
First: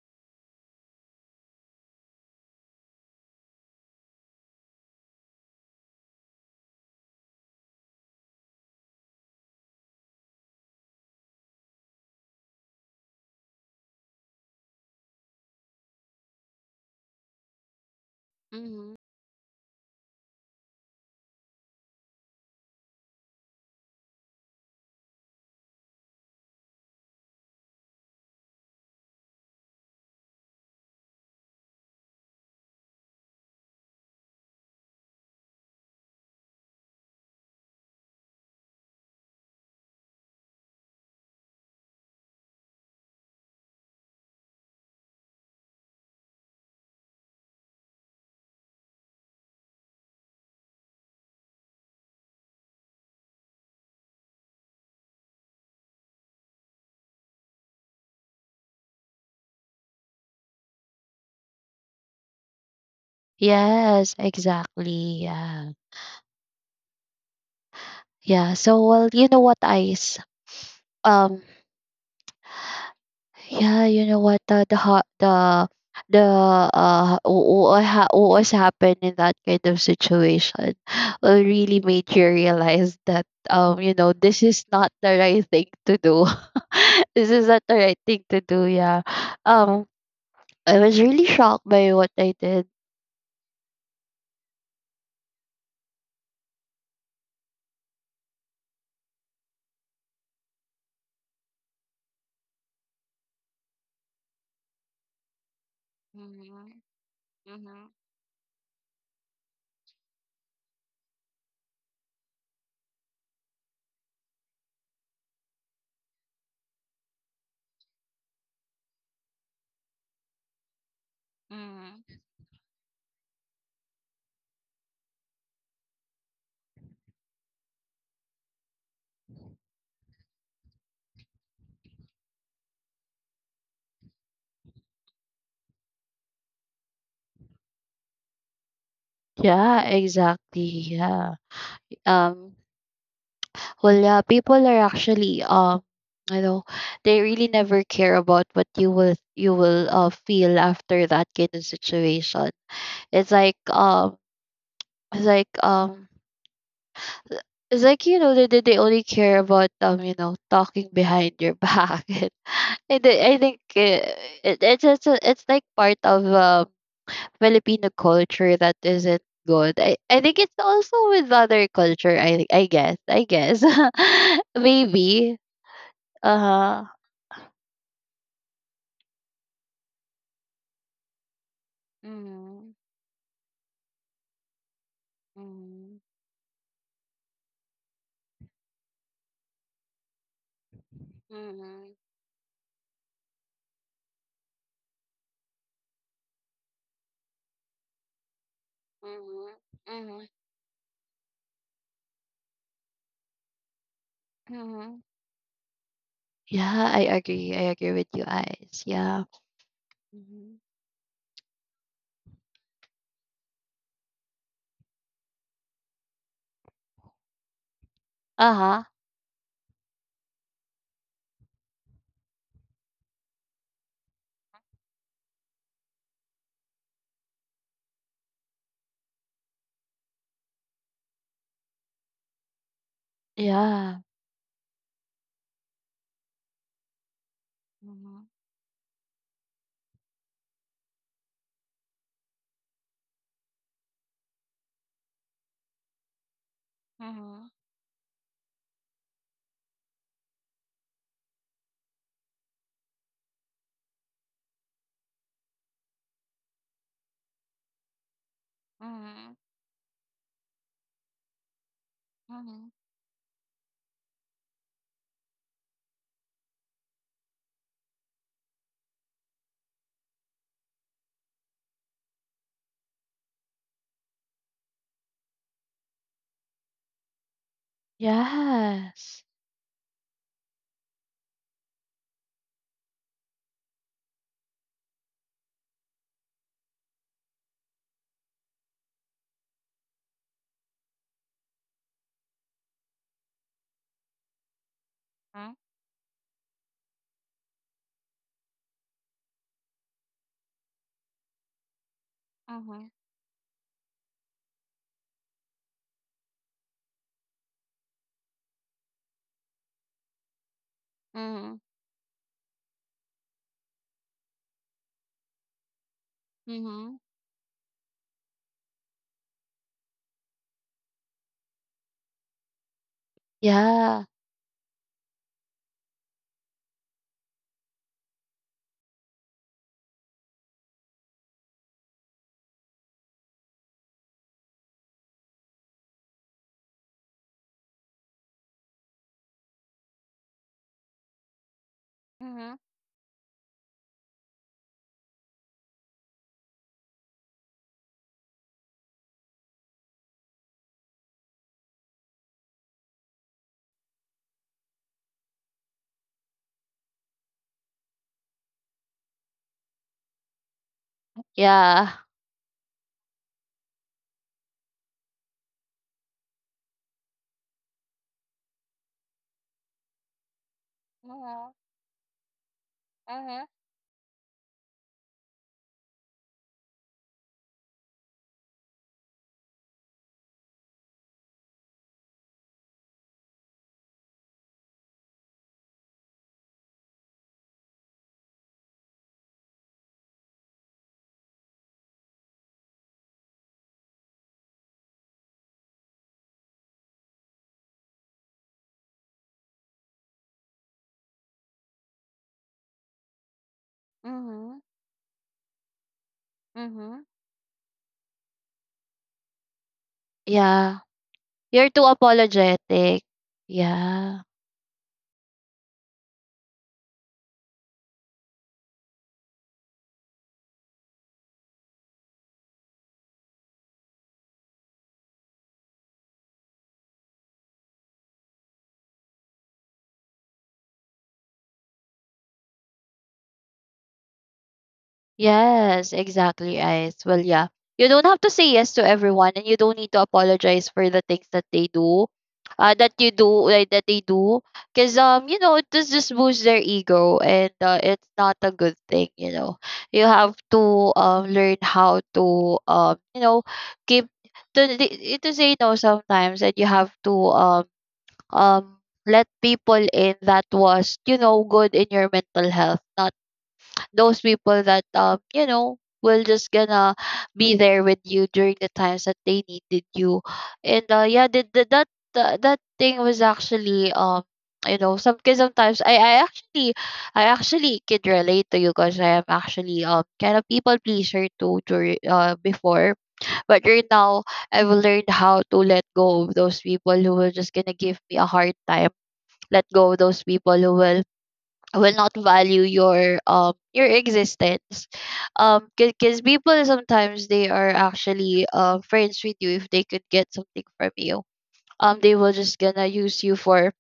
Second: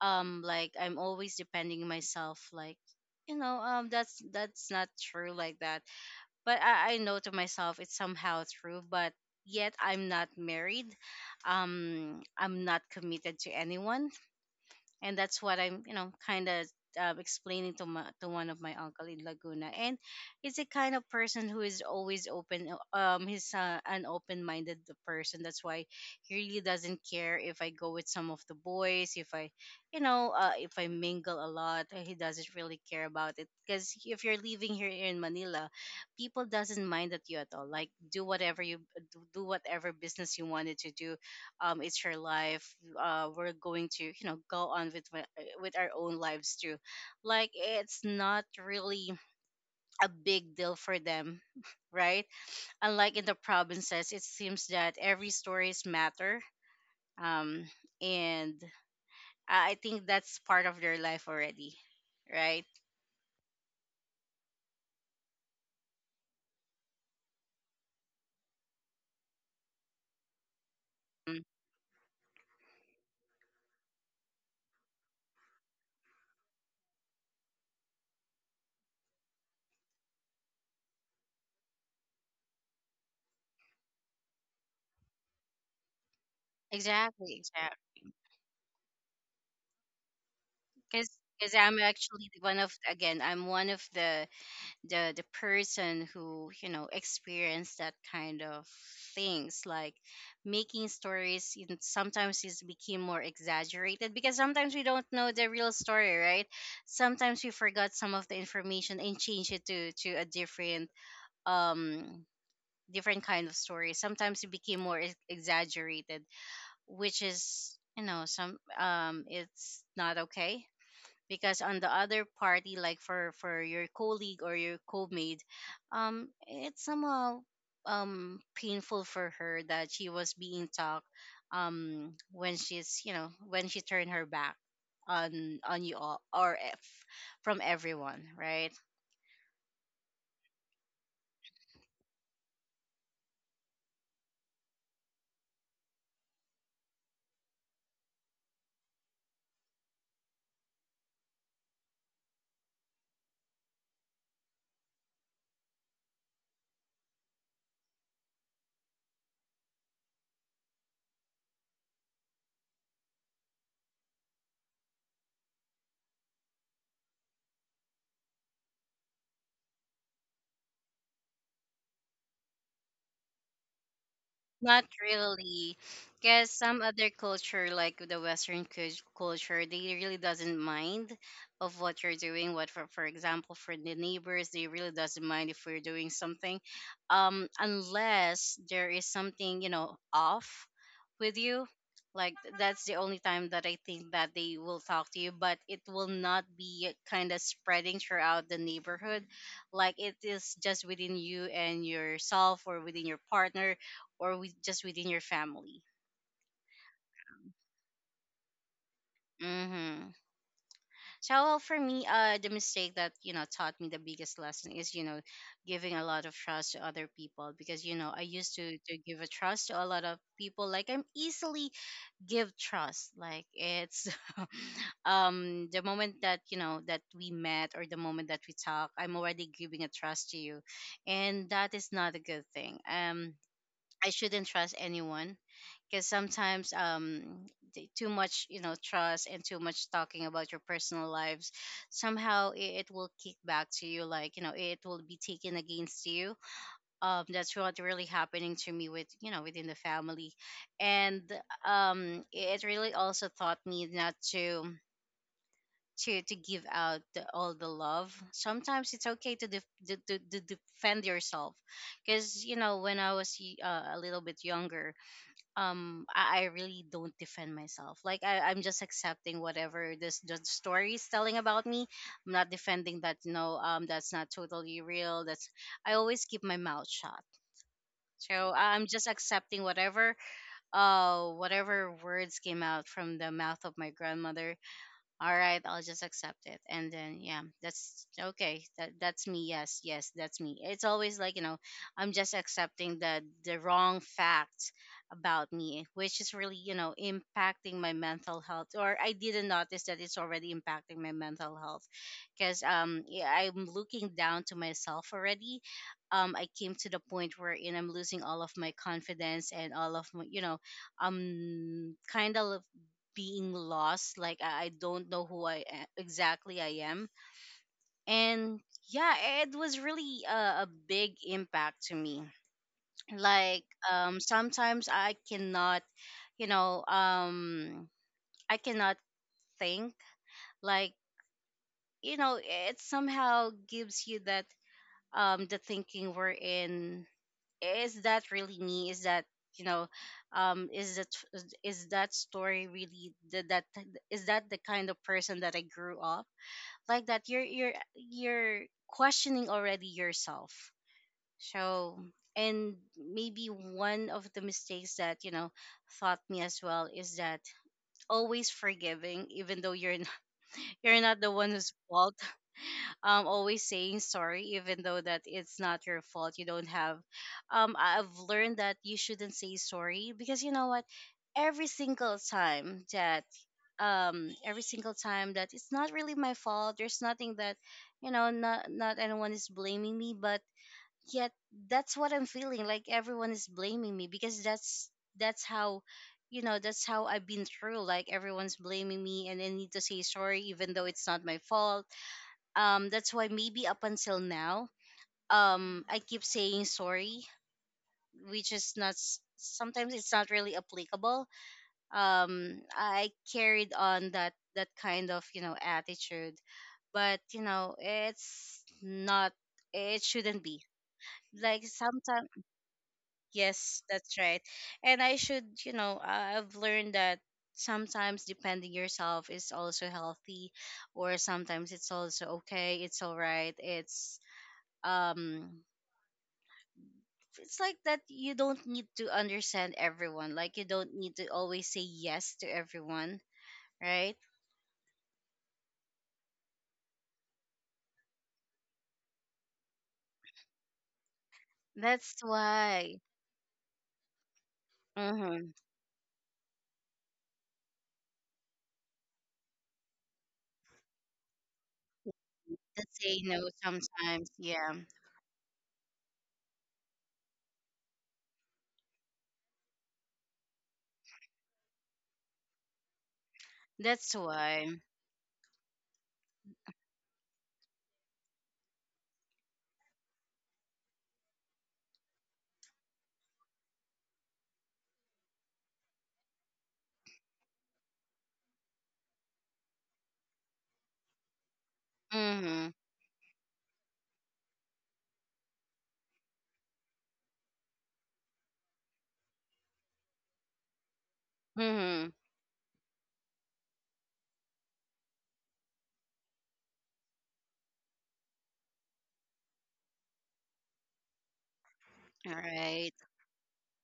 [SPEAKER 1] Like I'm always depending on myself. Like, you know, that's not true like that. But I know to myself it's somehow true. But yet I'm not married. I'm not committed to anyone, and that's what I'm, you know, kind of explaining to to one of my
[SPEAKER 2] Mm-hmm.
[SPEAKER 1] uncle in Laguna. And he's a kind of person who is always open. He's an open-minded person. That's why he really doesn't care if I go with some of the boys, if I, you know, if I mingle a lot. He doesn't really care about it because if you're living here in Manila, people doesn't mind at you at all. Like do whatever you do, do whatever business you wanted to do. It's her life. We're going to, you know, go on with my, with our own lives too, like it's not really a big deal for them, right? Unlike in the provinces, it seems that every stories matter. um and I think that's part of their life already, right?
[SPEAKER 2] Yes, exactly. Yeah, yeah. So, well, you know what, Ice?
[SPEAKER 1] Mm.
[SPEAKER 2] Um, Yeah, you know what? The ho- the wh- what ha- What was happened in that kind of situation really made you realize that um, you know, this is not the right thing to do. This
[SPEAKER 1] Exactly,
[SPEAKER 2] is not the right
[SPEAKER 1] exactly,
[SPEAKER 2] thing to do. Yeah. Um, I was really
[SPEAKER 1] because
[SPEAKER 2] shocked
[SPEAKER 1] I'm
[SPEAKER 2] by what
[SPEAKER 1] actually
[SPEAKER 2] I
[SPEAKER 1] one
[SPEAKER 2] did.
[SPEAKER 1] of, again, I'm one of the the person who, you know, experienced that kind of things, like making stories in, sometimes it became more exaggerated because sometimes we don't know the real story, right?
[SPEAKER 2] Mm-hmm.
[SPEAKER 1] Sometimes we
[SPEAKER 2] Mm-hmm.
[SPEAKER 1] forgot some of the information and change it to a different um different kind of story. Sometimes it became more exaggerated, which is, you know, some it's not okay because on the
[SPEAKER 2] Mm-hmm.
[SPEAKER 1] other party, like for your colleague or your co-mate, it's somehow painful for her that she was being talked when she's, you know, when she turned her back on you all, or if, from everyone, right?
[SPEAKER 2] Yeah, exactly. Yeah. Um, well, yeah, people are actually um, you know, they really never care about what you will feel after that kind of situation. It's like um it's like um it's like, you know, they only care about um, you know, talking behind your back. And I think it, it's a, it's like part of Filipino culture that isn't good. I think it's also with other culture. I guess
[SPEAKER 1] Not
[SPEAKER 2] maybe.
[SPEAKER 1] really,
[SPEAKER 2] Uh
[SPEAKER 1] because
[SPEAKER 2] huh.
[SPEAKER 1] some other culture, like the Western culture, they really doesn't mind of what you're doing. What
[SPEAKER 2] Mhm,
[SPEAKER 1] for example, for the neighbors, they really doesn't mind if we're
[SPEAKER 2] mhm,
[SPEAKER 1] doing something, unless there is something, you know, off with you.
[SPEAKER 2] mhm,
[SPEAKER 1] Like that's the only time that I think that they will talk to you, but it will not be kind of spreading throughout the neighborhood.
[SPEAKER 2] mhm,
[SPEAKER 1] Like it
[SPEAKER 2] mhm,
[SPEAKER 1] is just within you and yourself, or within your partner, or with just
[SPEAKER 2] mhm.
[SPEAKER 1] within your family.
[SPEAKER 2] Yeah, I agree. I agree with you guys. Yeah.
[SPEAKER 1] Mm-hmm.
[SPEAKER 2] Mhm,
[SPEAKER 1] So well, for me, the mistake that, you know, taught me the biggest lesson is, you know, giving a lot of trust to other people, because you know I used to
[SPEAKER 2] uh-huh.
[SPEAKER 1] to give a trust to a lot of people. Like I'm easily give trust. Like it's the moment that, you know, that we met, or the moment that we talk, I'm already giving a trust to you, and that is not a good thing.
[SPEAKER 2] Yeah.
[SPEAKER 1] I shouldn't trust anyone because sometimes too
[SPEAKER 2] Mhm,
[SPEAKER 1] much, you know, trust and too much talking about your personal lives, somehow it will kick back to you, like you know it will be taken against you.
[SPEAKER 2] mhm,
[SPEAKER 1] That's what really happening to me with, you know, within the family. And it really also taught me not to to give out all the love. Sometimes it's okay
[SPEAKER 2] mhm,
[SPEAKER 1] to, to, to defend yourself, because you
[SPEAKER 2] mhm,
[SPEAKER 1] know when I was a little bit younger, I really don't defend myself. Like I'm just accepting whatever this the story is telling about me. I'm not defending that. No, that's not totally real. That's, I always keep my mouth shut. So I'm just
[SPEAKER 2] yes.
[SPEAKER 1] accepting whatever whatever words came out from the mouth of my grandmother. All right, I'll just accept it, and then yeah, that's okay, that's me. Yes, yes, that's me. It's always like, you know, I'm just accepting the wrong facts about
[SPEAKER 2] Mhm,
[SPEAKER 1] me, which is really, you know, impacting my mental health. Or I didn't notice that it's already impacting my mental health, because
[SPEAKER 2] mhm,
[SPEAKER 1] yeah, I'm looking down to myself already. I came to the point where, you know, I'm losing all of my confidence and all of my, you know,
[SPEAKER 2] mhm,
[SPEAKER 1] kind of being lost. Like I don't know who exactly I
[SPEAKER 2] mhm,
[SPEAKER 1] am. And yeah, it was really a big impact to me, like
[SPEAKER 2] yeah.
[SPEAKER 1] sometimes I cannot, you know, I cannot think, like, you know, it somehow gives you that the thinking we're in. Is that really me? Is that, you know, is that, is that
[SPEAKER 2] Mhm,
[SPEAKER 1] story really that, is that the kind of person that I grew up? Like that you're you're questioning already yourself. So, and maybe one of the mistakes that, you know, taught me as well is that always forgiving even though you're not, you're not the one who's
[SPEAKER 2] yeah.
[SPEAKER 1] fault. Always saying sorry even though that it's not your fault. You don't have I- I've learned that you shouldn't say sorry, because you know what,
[SPEAKER 2] Mhm,
[SPEAKER 1] every single time that every single time that it's not really my fault, there's nothing that, you know, not anyone is blaming me. But yet that's what I'm feeling. Like everyone is blaming me, because that's how, you know, that's how I've been through. Like everyone's blaming me and I need to say sorry even though it's not my fault. That's why maybe up until now, I keep saying sorry, which is not sometimes it's not really applicable. I carried on
[SPEAKER 2] mhm,
[SPEAKER 1] that
[SPEAKER 2] mhm,
[SPEAKER 1] that kind of, you know, attitude,
[SPEAKER 2] mhm.
[SPEAKER 1] but you know it's not. It shouldn't be
[SPEAKER 2] Yeah.
[SPEAKER 1] like
[SPEAKER 2] You're too
[SPEAKER 1] sometimes.
[SPEAKER 2] apologetic.
[SPEAKER 1] Yes, that's
[SPEAKER 2] Yeah.
[SPEAKER 1] right. And I should, you know, I- i've learned that sometimes depending yourself is also healthy, or sometimes it's also okay, it's all right. It's um it's like that you don't need to understand everyone, like you don't need to always say yes to everyone, right?
[SPEAKER 2] Yes, exactly, Ice. Well, yeah. You don't have to say yes to everyone and you don't need to apologize for the things that they do.
[SPEAKER 1] That's why,
[SPEAKER 2] That you do like, that they do because um, you
[SPEAKER 1] mm-hmm.
[SPEAKER 2] know, it does just boost their ego and it's not a good thing, you know. You have to learn how to
[SPEAKER 1] That
[SPEAKER 2] um,
[SPEAKER 1] say
[SPEAKER 2] you know,
[SPEAKER 1] no
[SPEAKER 2] keep
[SPEAKER 1] sometimes, yeah.
[SPEAKER 2] to say no sometimes, and you have to um let people in that was, you know, good in your mental health, not
[SPEAKER 1] That's
[SPEAKER 2] those people
[SPEAKER 1] why,
[SPEAKER 2] that um, you know, will just gonna be there with you during the times that they needed you. And yeah, the, that thing was actually um, you know, some because sometimes I actually, I actually could relate to you because I am actually kind of people pleaser too during
[SPEAKER 1] mm-hmm.
[SPEAKER 2] before, but right now I've learned how to let go of those people who were just gonna give me a hard time, let go of those people who will
[SPEAKER 1] Mm-hmm.
[SPEAKER 2] not value your existence because people sometimes they are actually friends with you if they could get something from you. Um, they
[SPEAKER 1] All
[SPEAKER 2] will just gonna
[SPEAKER 1] right.
[SPEAKER 2] use you for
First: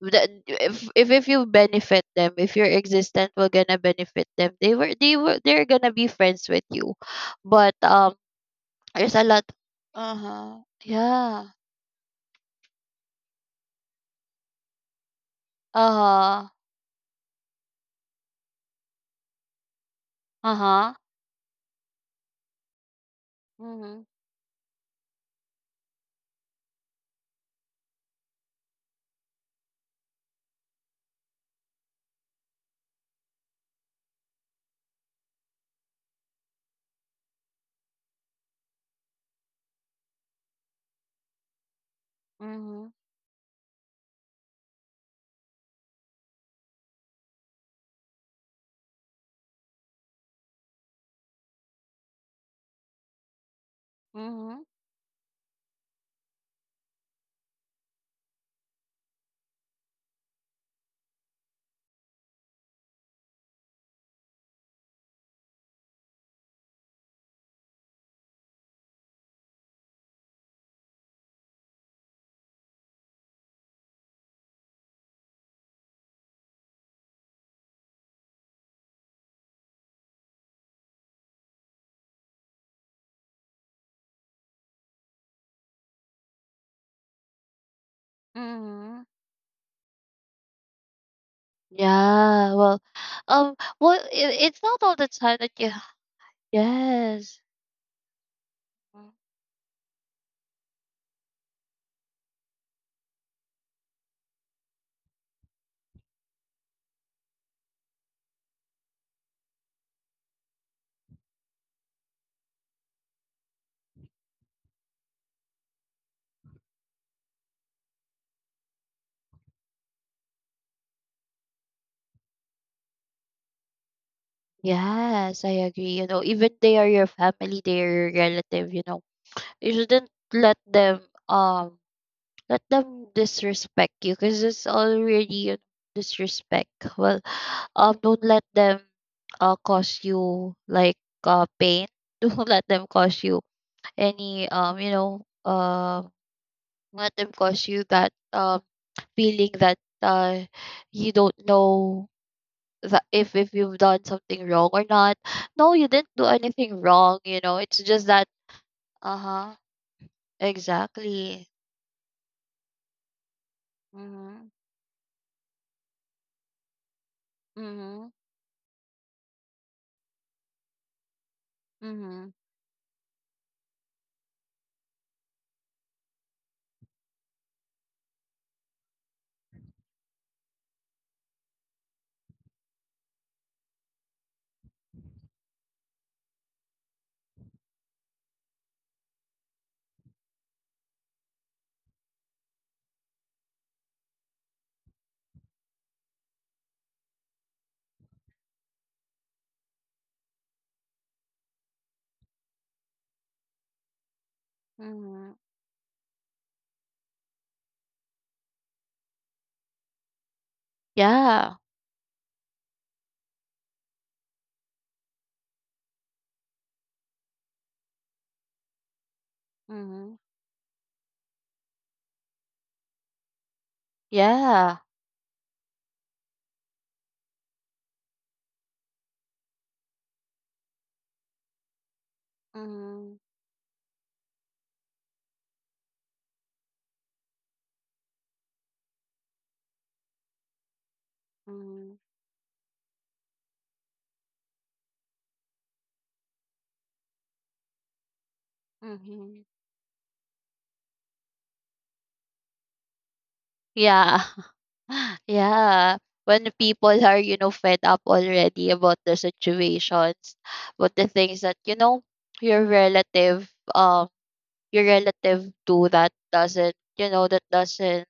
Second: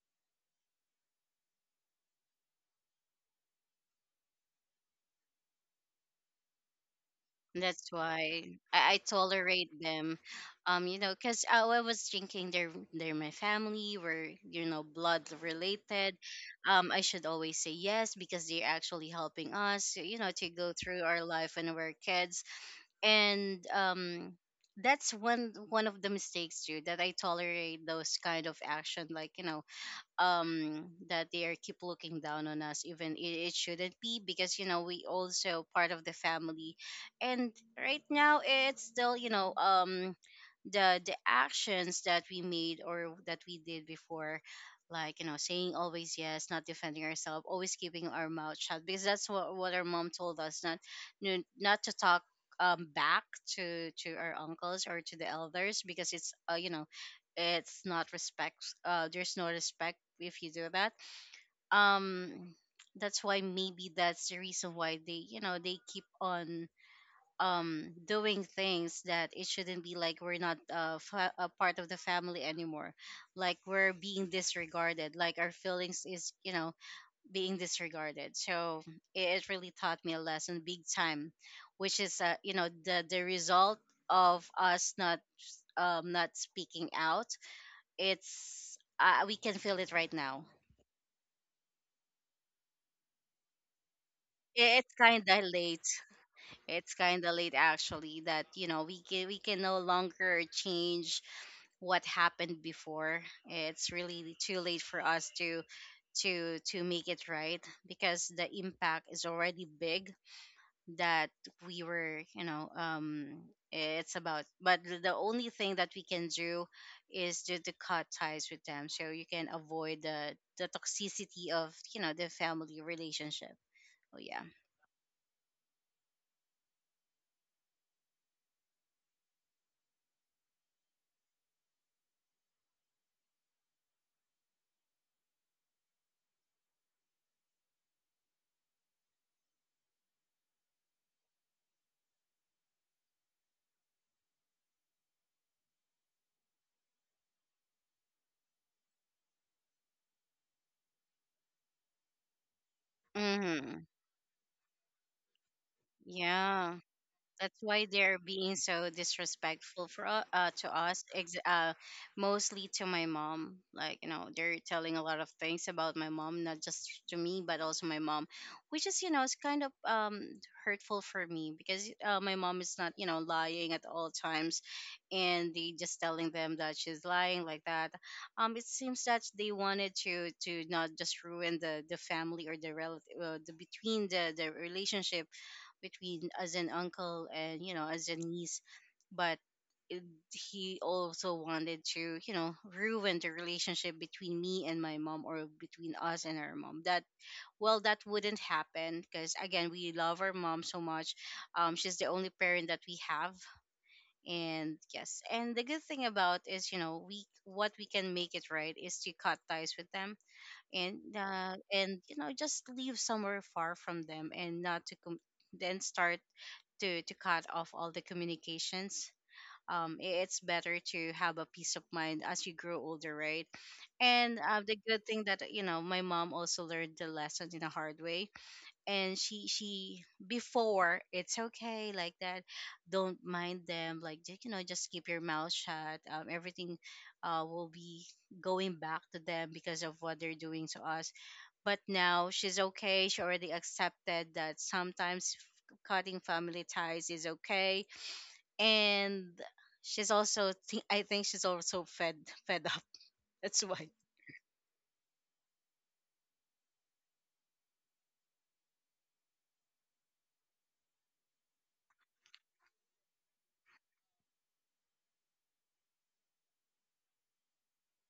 [SPEAKER 2] if, if you benefit them, if your existence will gonna benefit them, they're gonna be friends with you. But
[SPEAKER 1] That's
[SPEAKER 2] um,
[SPEAKER 1] why I
[SPEAKER 2] there's a lot.
[SPEAKER 1] tolerate them.
[SPEAKER 2] Uh-huh,
[SPEAKER 1] You know,
[SPEAKER 2] yeah,
[SPEAKER 1] because I was thinking they're my family, we're, you know, blood related.
[SPEAKER 2] uh-huh,
[SPEAKER 1] I should always say yes, because they're actually helping us, you know, to go
[SPEAKER 2] uh-huh,
[SPEAKER 1] through our life when we're kids. And
[SPEAKER 2] mm-hmm,
[SPEAKER 1] that's one of the mistakes too that I tolerate those kind of action, like, you know, that they are keep looking down on us, even it, it shouldn't be, because you know we also part of the family. And right now it's still, you know, the actions that we made
[SPEAKER 2] mm-hmm,
[SPEAKER 1] or that we did before, like, you know, saying always yes, not defending ourselves, always keeping our mouth shut, because that's what our mom told us, not not to talk back to our
[SPEAKER 2] mm-hmm.
[SPEAKER 1] uncles or to the elders, because it's you know, it's not respect. There's no respect if you do that. um that's why maybe that's the reason why they, you know, they keep on doing things that it shouldn't be, like we're not a part of the family anymore, like we're being disregarded, like our feelings is, you know, being disregarded. So it really taught me a lesson big time, which is, you know, the result of us not not speaking out. It's,
[SPEAKER 2] Mm-hmm.
[SPEAKER 1] we can feel it right now.
[SPEAKER 2] Yeah, well, well, it's not
[SPEAKER 1] It's
[SPEAKER 2] all the
[SPEAKER 1] kind
[SPEAKER 2] time
[SPEAKER 1] of
[SPEAKER 2] that you.
[SPEAKER 1] late. It's kind of
[SPEAKER 2] Yes,
[SPEAKER 1] late, actually, that, you know,
[SPEAKER 2] mm.
[SPEAKER 1] we can no longer change what happened before. It's really too late for us to to make it right, because the impact is already big, that we were, you know, it's about, but the only thing that we can do is to cut ties with them, so you can avoid the toxicity of, you know, the family relationship. Oh yeah.
[SPEAKER 2] Yes, I agree. You know, even they are your family, they are your relative. You know, you shouldn't um let them disrespect you because it's already you disrespect. Well, don't let them cause you like pain. Don't let them cause you any um, you know, let them cause you that feeling that you don't know that if you've
[SPEAKER 1] Mm-hmm.
[SPEAKER 2] done something wrong or not. No, you didn't do
[SPEAKER 1] Yeah.
[SPEAKER 2] anything wrong. You know,
[SPEAKER 1] That's
[SPEAKER 2] it's
[SPEAKER 1] why
[SPEAKER 2] just
[SPEAKER 1] they're
[SPEAKER 2] that.
[SPEAKER 1] being so
[SPEAKER 2] Uh huh.
[SPEAKER 1] disrespectful for to us,
[SPEAKER 2] Exactly.
[SPEAKER 1] mostly to my mom. Like, you know,
[SPEAKER 2] Mhm.
[SPEAKER 1] they're telling a lot of things about my mom, not just to me, but also my
[SPEAKER 2] Mhm.
[SPEAKER 1] mom, which is, you know, it's kind of hurtful for me, because
[SPEAKER 2] Mhm.
[SPEAKER 1] my mom is not, you know, lying at all times, and they just telling them that she's lying like that. It seems that they wanted to not just ruin the family or the relative the between the relationship between as an uncle and as a niece, but it, he also wanted to ruin the relationship between me and my mom or between us and our mom. That well, that wouldn't happen because again, we love our mom so much. She's the only parent that we have, and yes,
[SPEAKER 2] Mhm.
[SPEAKER 1] and the good thing about is you know we what we can make it right is to cut ties with them, and uh
[SPEAKER 2] Yeah.
[SPEAKER 1] and you know just leave somewhere far from them, and not to then start to cut off all the communications.
[SPEAKER 2] Mhm.
[SPEAKER 1] It's better to have a peace of mind as you grow older, right? And the
[SPEAKER 2] Yeah.
[SPEAKER 1] good thing that my mom also learned the lesson in a hard way, and she before it's okay like that, don't
[SPEAKER 2] Mhm.
[SPEAKER 1] mind them, like just keep your mouth shut. Everything will be going back to them because of what they're doing to us. But
[SPEAKER 2] Mhm.
[SPEAKER 1] now she's okay. She already accepted that sometimes cutting family ties is okay, and
[SPEAKER 2] Mhm.
[SPEAKER 1] she's also I think she's also fed up. That's why.
[SPEAKER 2] Yeah. Yeah, when people are, you know, fed up already about the situations, about the things that, you know, your relative, um, your relative do that doesn't, you know, that doesn't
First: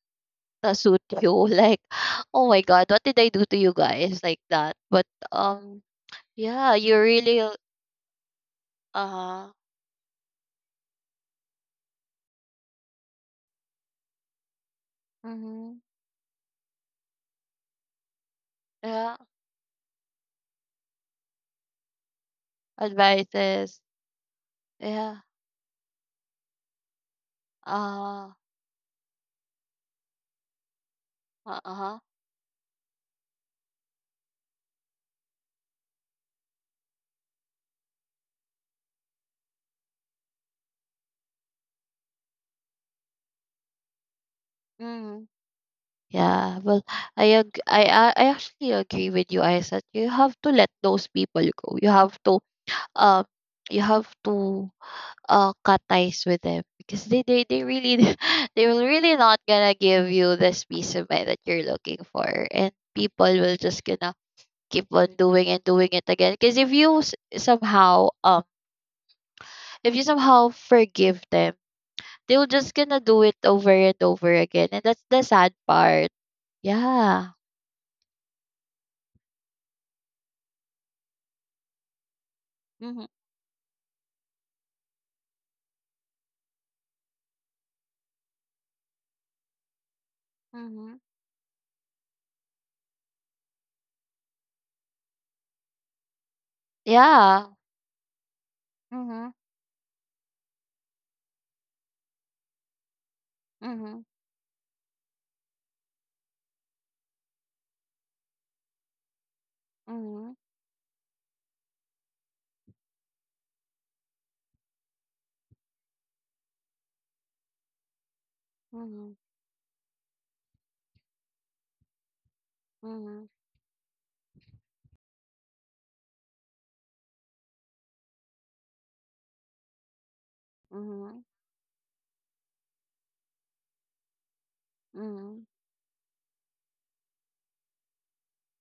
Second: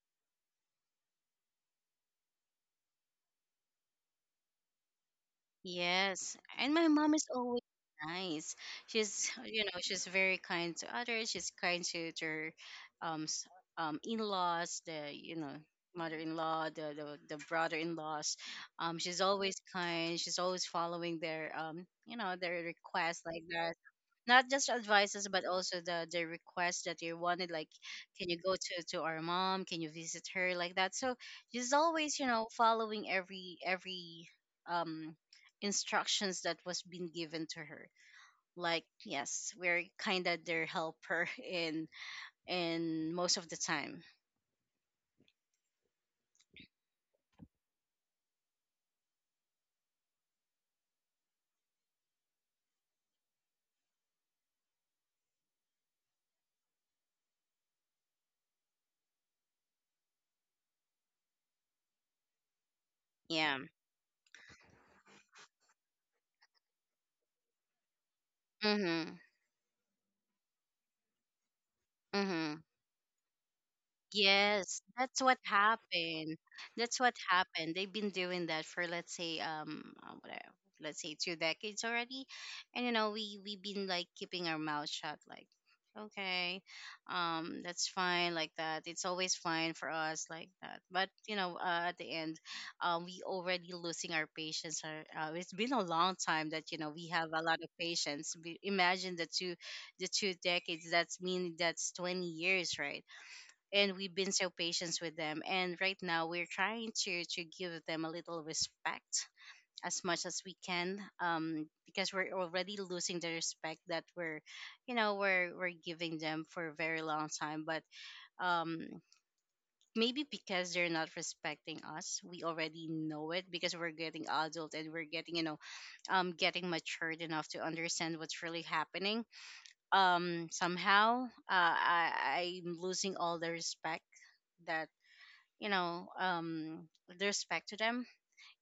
[SPEAKER 2] suit you. Like, oh my God, what did I do to you guys like that? But um,
[SPEAKER 1] Yes, and
[SPEAKER 2] yeah,
[SPEAKER 1] my
[SPEAKER 2] you
[SPEAKER 1] mom is
[SPEAKER 2] really
[SPEAKER 1] always nice. She's
[SPEAKER 2] uh,
[SPEAKER 1] you know she's very kind to others. She's kind to her um s- in laws, the
[SPEAKER 2] mm-hmm,
[SPEAKER 1] mother-in-law, the brother-in-laws.
[SPEAKER 2] yeah,
[SPEAKER 1] She's always kind. She's always following their their requests like that.
[SPEAKER 2] advices,
[SPEAKER 1] Not just
[SPEAKER 2] yeah,
[SPEAKER 1] advices but also the request that you wanted, like, can
[SPEAKER 2] uh,
[SPEAKER 1] you go to our mom, can you visit her, like that. So
[SPEAKER 2] uh
[SPEAKER 1] just
[SPEAKER 2] huh,
[SPEAKER 1] always following every um instructions that was being given to her, like, yes, we're kind of their helper in most of the time.
[SPEAKER 2] mm-hmm. Yeah, well, I actually agree with you, I said you have to let those people go. Um you have to cut ties with them because they really they will really not gonna give you this peace of mind that you're looking for, and people will
[SPEAKER 1] Yeah.
[SPEAKER 2] just gonna keep on doing and doing it again because
[SPEAKER 1] Mhm.
[SPEAKER 2] if you somehow forgive them, they'll
[SPEAKER 1] Mhm.
[SPEAKER 2] just gonna do it over and over again,
[SPEAKER 1] Yes,
[SPEAKER 2] and that's
[SPEAKER 1] that's
[SPEAKER 2] the
[SPEAKER 1] what
[SPEAKER 2] sad part.
[SPEAKER 1] happened. That's what
[SPEAKER 2] Yeah,
[SPEAKER 1] happened. They've been doing that for, let's say, whatever, let's say 2 decades already, and
[SPEAKER 2] mhm.
[SPEAKER 1] we've been like keeping our mouth shut, like okay, that's fine like that. It's always fine for us like that.
[SPEAKER 2] Mhm.
[SPEAKER 1] But at the end, we already losing our patience. Or, it's been a long time that we have a
[SPEAKER 2] Yeah.
[SPEAKER 1] lot of patience. Imagine the
[SPEAKER 2] Mhm.
[SPEAKER 1] two the 2 decades. That's mean that's 20 years, right? And
[SPEAKER 2] Mhm.
[SPEAKER 1] we've been so patient with them, and right now we're trying to give them a little respect as much
[SPEAKER 2] Mhm.
[SPEAKER 1] as we can, because we're already losing the respect that we're you know we're giving them for a very long time. But um
[SPEAKER 2] Mhm.
[SPEAKER 1] maybe because they're not respecting us, we already
[SPEAKER 2] Mhm.
[SPEAKER 1] know it, because we're getting adult and we're getting getting matured enough to understand what's really happening. um somehow
[SPEAKER 2] Mhm.
[SPEAKER 1] uh, i i'm losing all the respect that
[SPEAKER 2] Mhm.
[SPEAKER 1] with respect to them,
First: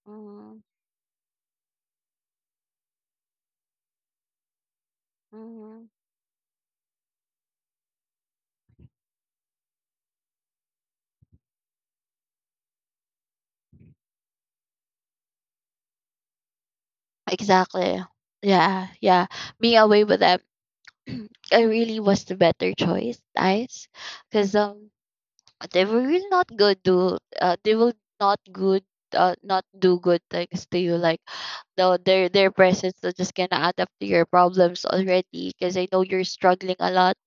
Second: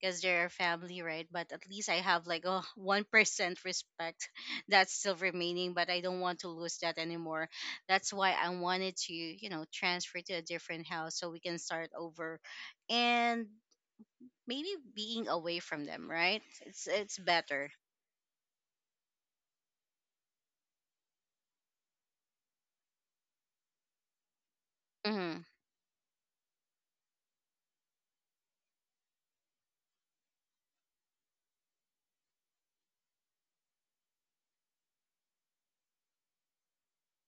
[SPEAKER 1] because they're a
[SPEAKER 2] Mhm.
[SPEAKER 1] family, right? But at least I have like a 1% respect that's still remaining,
[SPEAKER 2] Mhm.
[SPEAKER 1] but I don't want to lose that anymore. That's why I wanted to transfer to a different house so we can start over, and maybe being away from them, right, it's better.
[SPEAKER 2] Exactly. Yeah. Yeah. Being away with them, I really was the better choice, guys. Because.
[SPEAKER 1] Mm-hmm.
[SPEAKER 2] They will really not go do they will not good not do good things to you, like though their presence is just gonna add up to your problems already because I know you're struggling a lot.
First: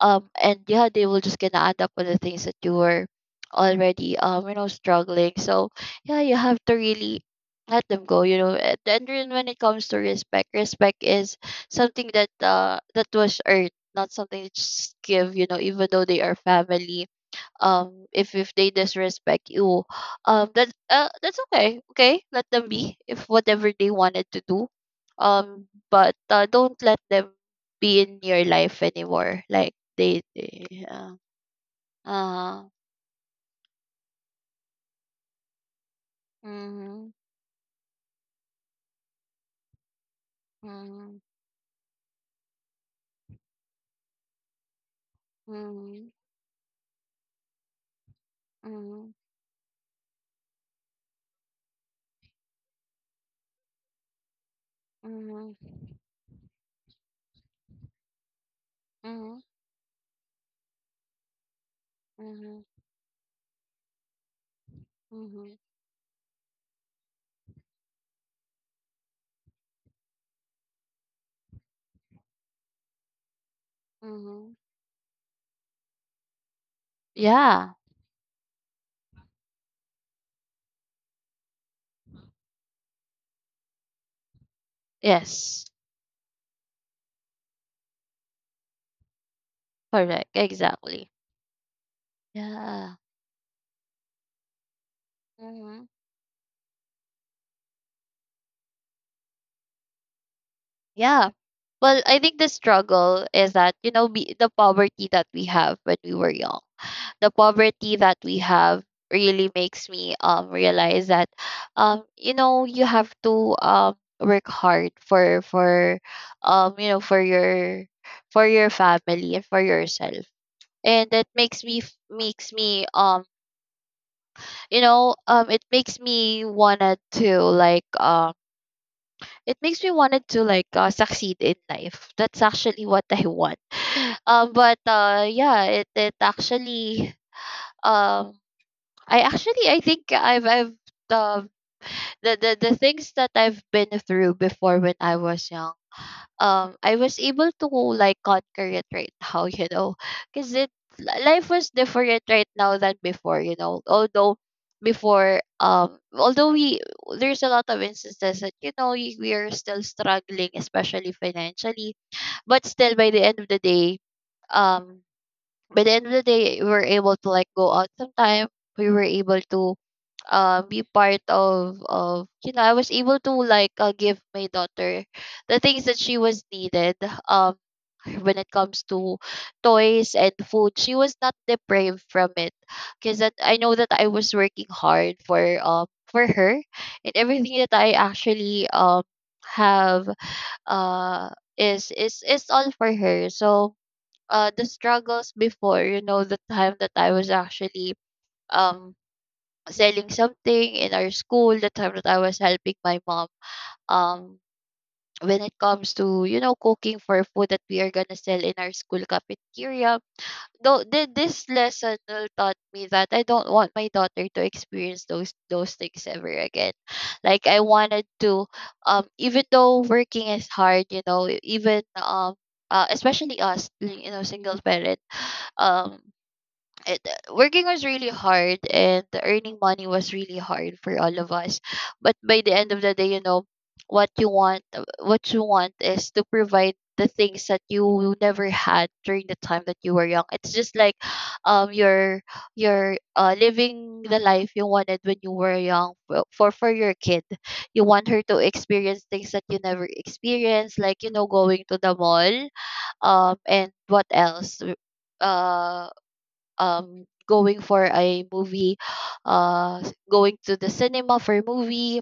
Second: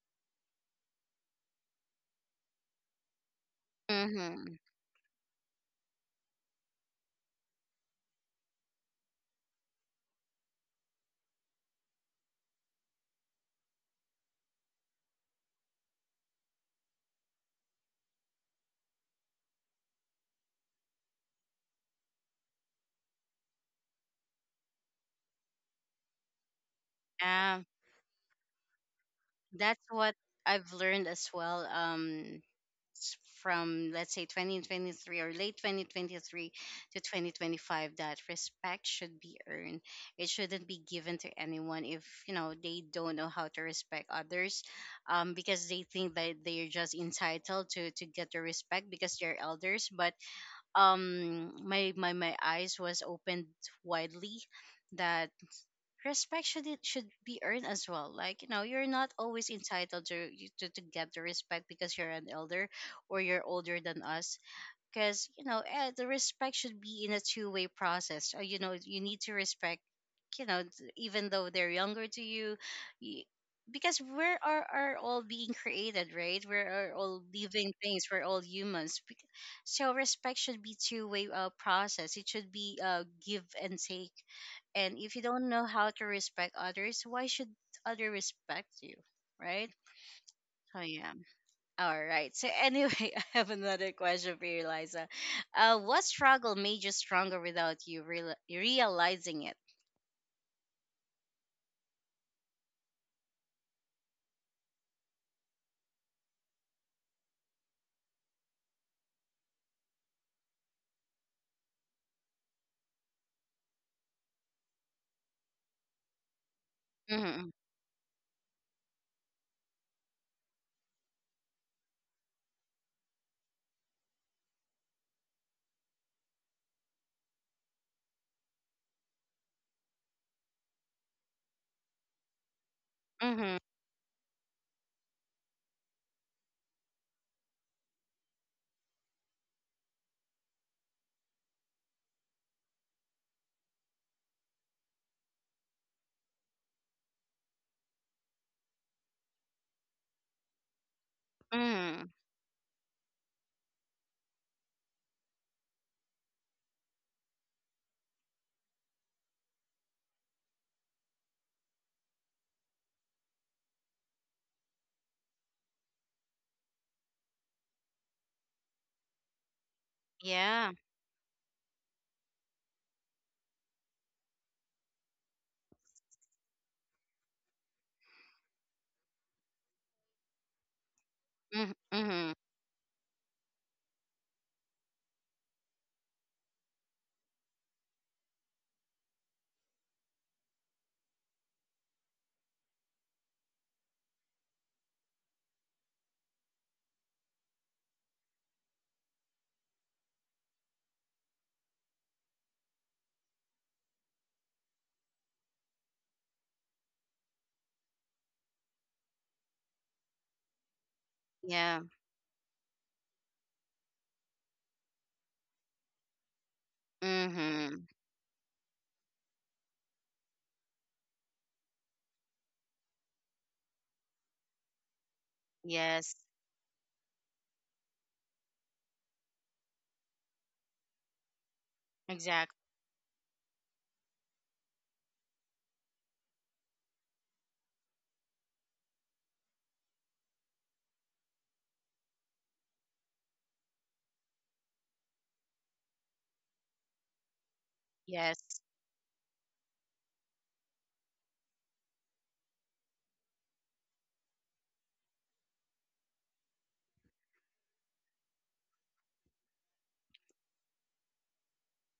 [SPEAKER 2] And yeah, they will just gonna add up on the things that you were already,
[SPEAKER 1] Mm-hmm.
[SPEAKER 2] struggling. So yeah, you have to really let them go, you know. And then when it comes to respect, respect is something that that was earned, not something that you just give, you know, even though they are family. If they disrespect you, that's okay. Okay, let them be, if whatever they wanted to do. But Don't let them
[SPEAKER 1] Yeah.
[SPEAKER 2] be in your life anymore, like
[SPEAKER 1] That's what
[SPEAKER 2] they
[SPEAKER 1] I've learned as well.
[SPEAKER 2] uh
[SPEAKER 1] S- from let's say 2023 or late 2023 to
[SPEAKER 2] mm-hmm,
[SPEAKER 1] 2025, that respect should be earned. It shouldn't be
[SPEAKER 2] mm-hmm,
[SPEAKER 1] given to anyone if they don't know how to respect others, because they
[SPEAKER 2] mm-hmm,
[SPEAKER 1] think that they're just entitled to get the respect
[SPEAKER 2] mm-hmm,
[SPEAKER 1] because they're elders. But my eyes was opened widely that
[SPEAKER 2] mm-hmm,
[SPEAKER 1] respect should it should be earned as well, like, you're not
[SPEAKER 2] mm-hmm,
[SPEAKER 1] always entitled to get the respect because you're an
[SPEAKER 2] mm-hmm,
[SPEAKER 1] elder or you're older than us. Because
[SPEAKER 2] mm-hmm.
[SPEAKER 1] the respect should be in a two-way process. You need to respect, even though they're younger to you, y- because we
[SPEAKER 2] Mm-hmm.
[SPEAKER 1] are, all being created, right? We're all
[SPEAKER 2] Yeah,
[SPEAKER 1] living things, we're all humans. So respect should be two-way, process, it should be, give and take. And if you don't know
[SPEAKER 2] yes,
[SPEAKER 1] how to respect others, why should other respect you? Right?
[SPEAKER 2] correct,
[SPEAKER 1] Oh
[SPEAKER 2] exactly.
[SPEAKER 1] yeah. All right. So anyway,
[SPEAKER 2] Yeah.
[SPEAKER 1] I have another question for you, Liza.
[SPEAKER 2] Mm-hmm.
[SPEAKER 1] What struggle made you stronger without you realizing it?
[SPEAKER 2] Yeah. Well, I think the struggle is that, you know, the poverty that we have when we were young, the poverty that we have really makes me realize that, you have to, work hard for for um you know, for
[SPEAKER 1] Mhm.
[SPEAKER 2] your for your family and for yourself. And that makes makes me, it makes me wanna to, like, it makes me wanted to, like, succeed in life. That's actually what I
[SPEAKER 1] Mhm.
[SPEAKER 2] want. But Yeah, it actually, um I actually, i think i've i've um, the things that I've been through before when I was young, I was able to like conquer it right now, you know, because life was
[SPEAKER 1] Mhm.
[SPEAKER 2] different right now than before, you know. Although before, although we there's a lot of instances that, you know, we are still struggling, especially financially, but still, by the end of the day, um, by the end of the day, we were able to like go out sometime. We were able to,
[SPEAKER 1] Yeah.
[SPEAKER 2] be part of you know, I was able to, like, give my daughter the things that she was needed, um when it comes to toys and food. She was not
[SPEAKER 1] Mhm.
[SPEAKER 2] deprived from
[SPEAKER 1] Mhm.
[SPEAKER 2] it, because that I know that I was working hard for, for her. And everything that I actually, have, uh is is all for her. So the struggles before, you know, the time that I was actually, um selling something in our school, the time that I was helping my mom, um when it comes to, you know, cooking for food that we are gonna sell in our school cafeteria. Though this
[SPEAKER 1] Yeah.
[SPEAKER 2] lesson, taught me that I don't want my daughter to experience those things ever again. Like, I
[SPEAKER 1] Mhm.
[SPEAKER 2] wanted to, even though working is hard, you know, even, especially us, you know, single parent, um
[SPEAKER 1] Yes.
[SPEAKER 2] it, working was really hard, and earning money was really hard for all of us. But by the
[SPEAKER 1] Exactly.
[SPEAKER 2] end of the day, you know, what you want, what you want is to provide the things that you never had during the time that you were young. It's just like, you're, you're living the life you wanted when you were young for for your kid. You want her to
[SPEAKER 1] Yes.
[SPEAKER 2] experience things that you never experienced, like, you know, going to the mall, and what else, uh going for a movie, going to the cinema for movie,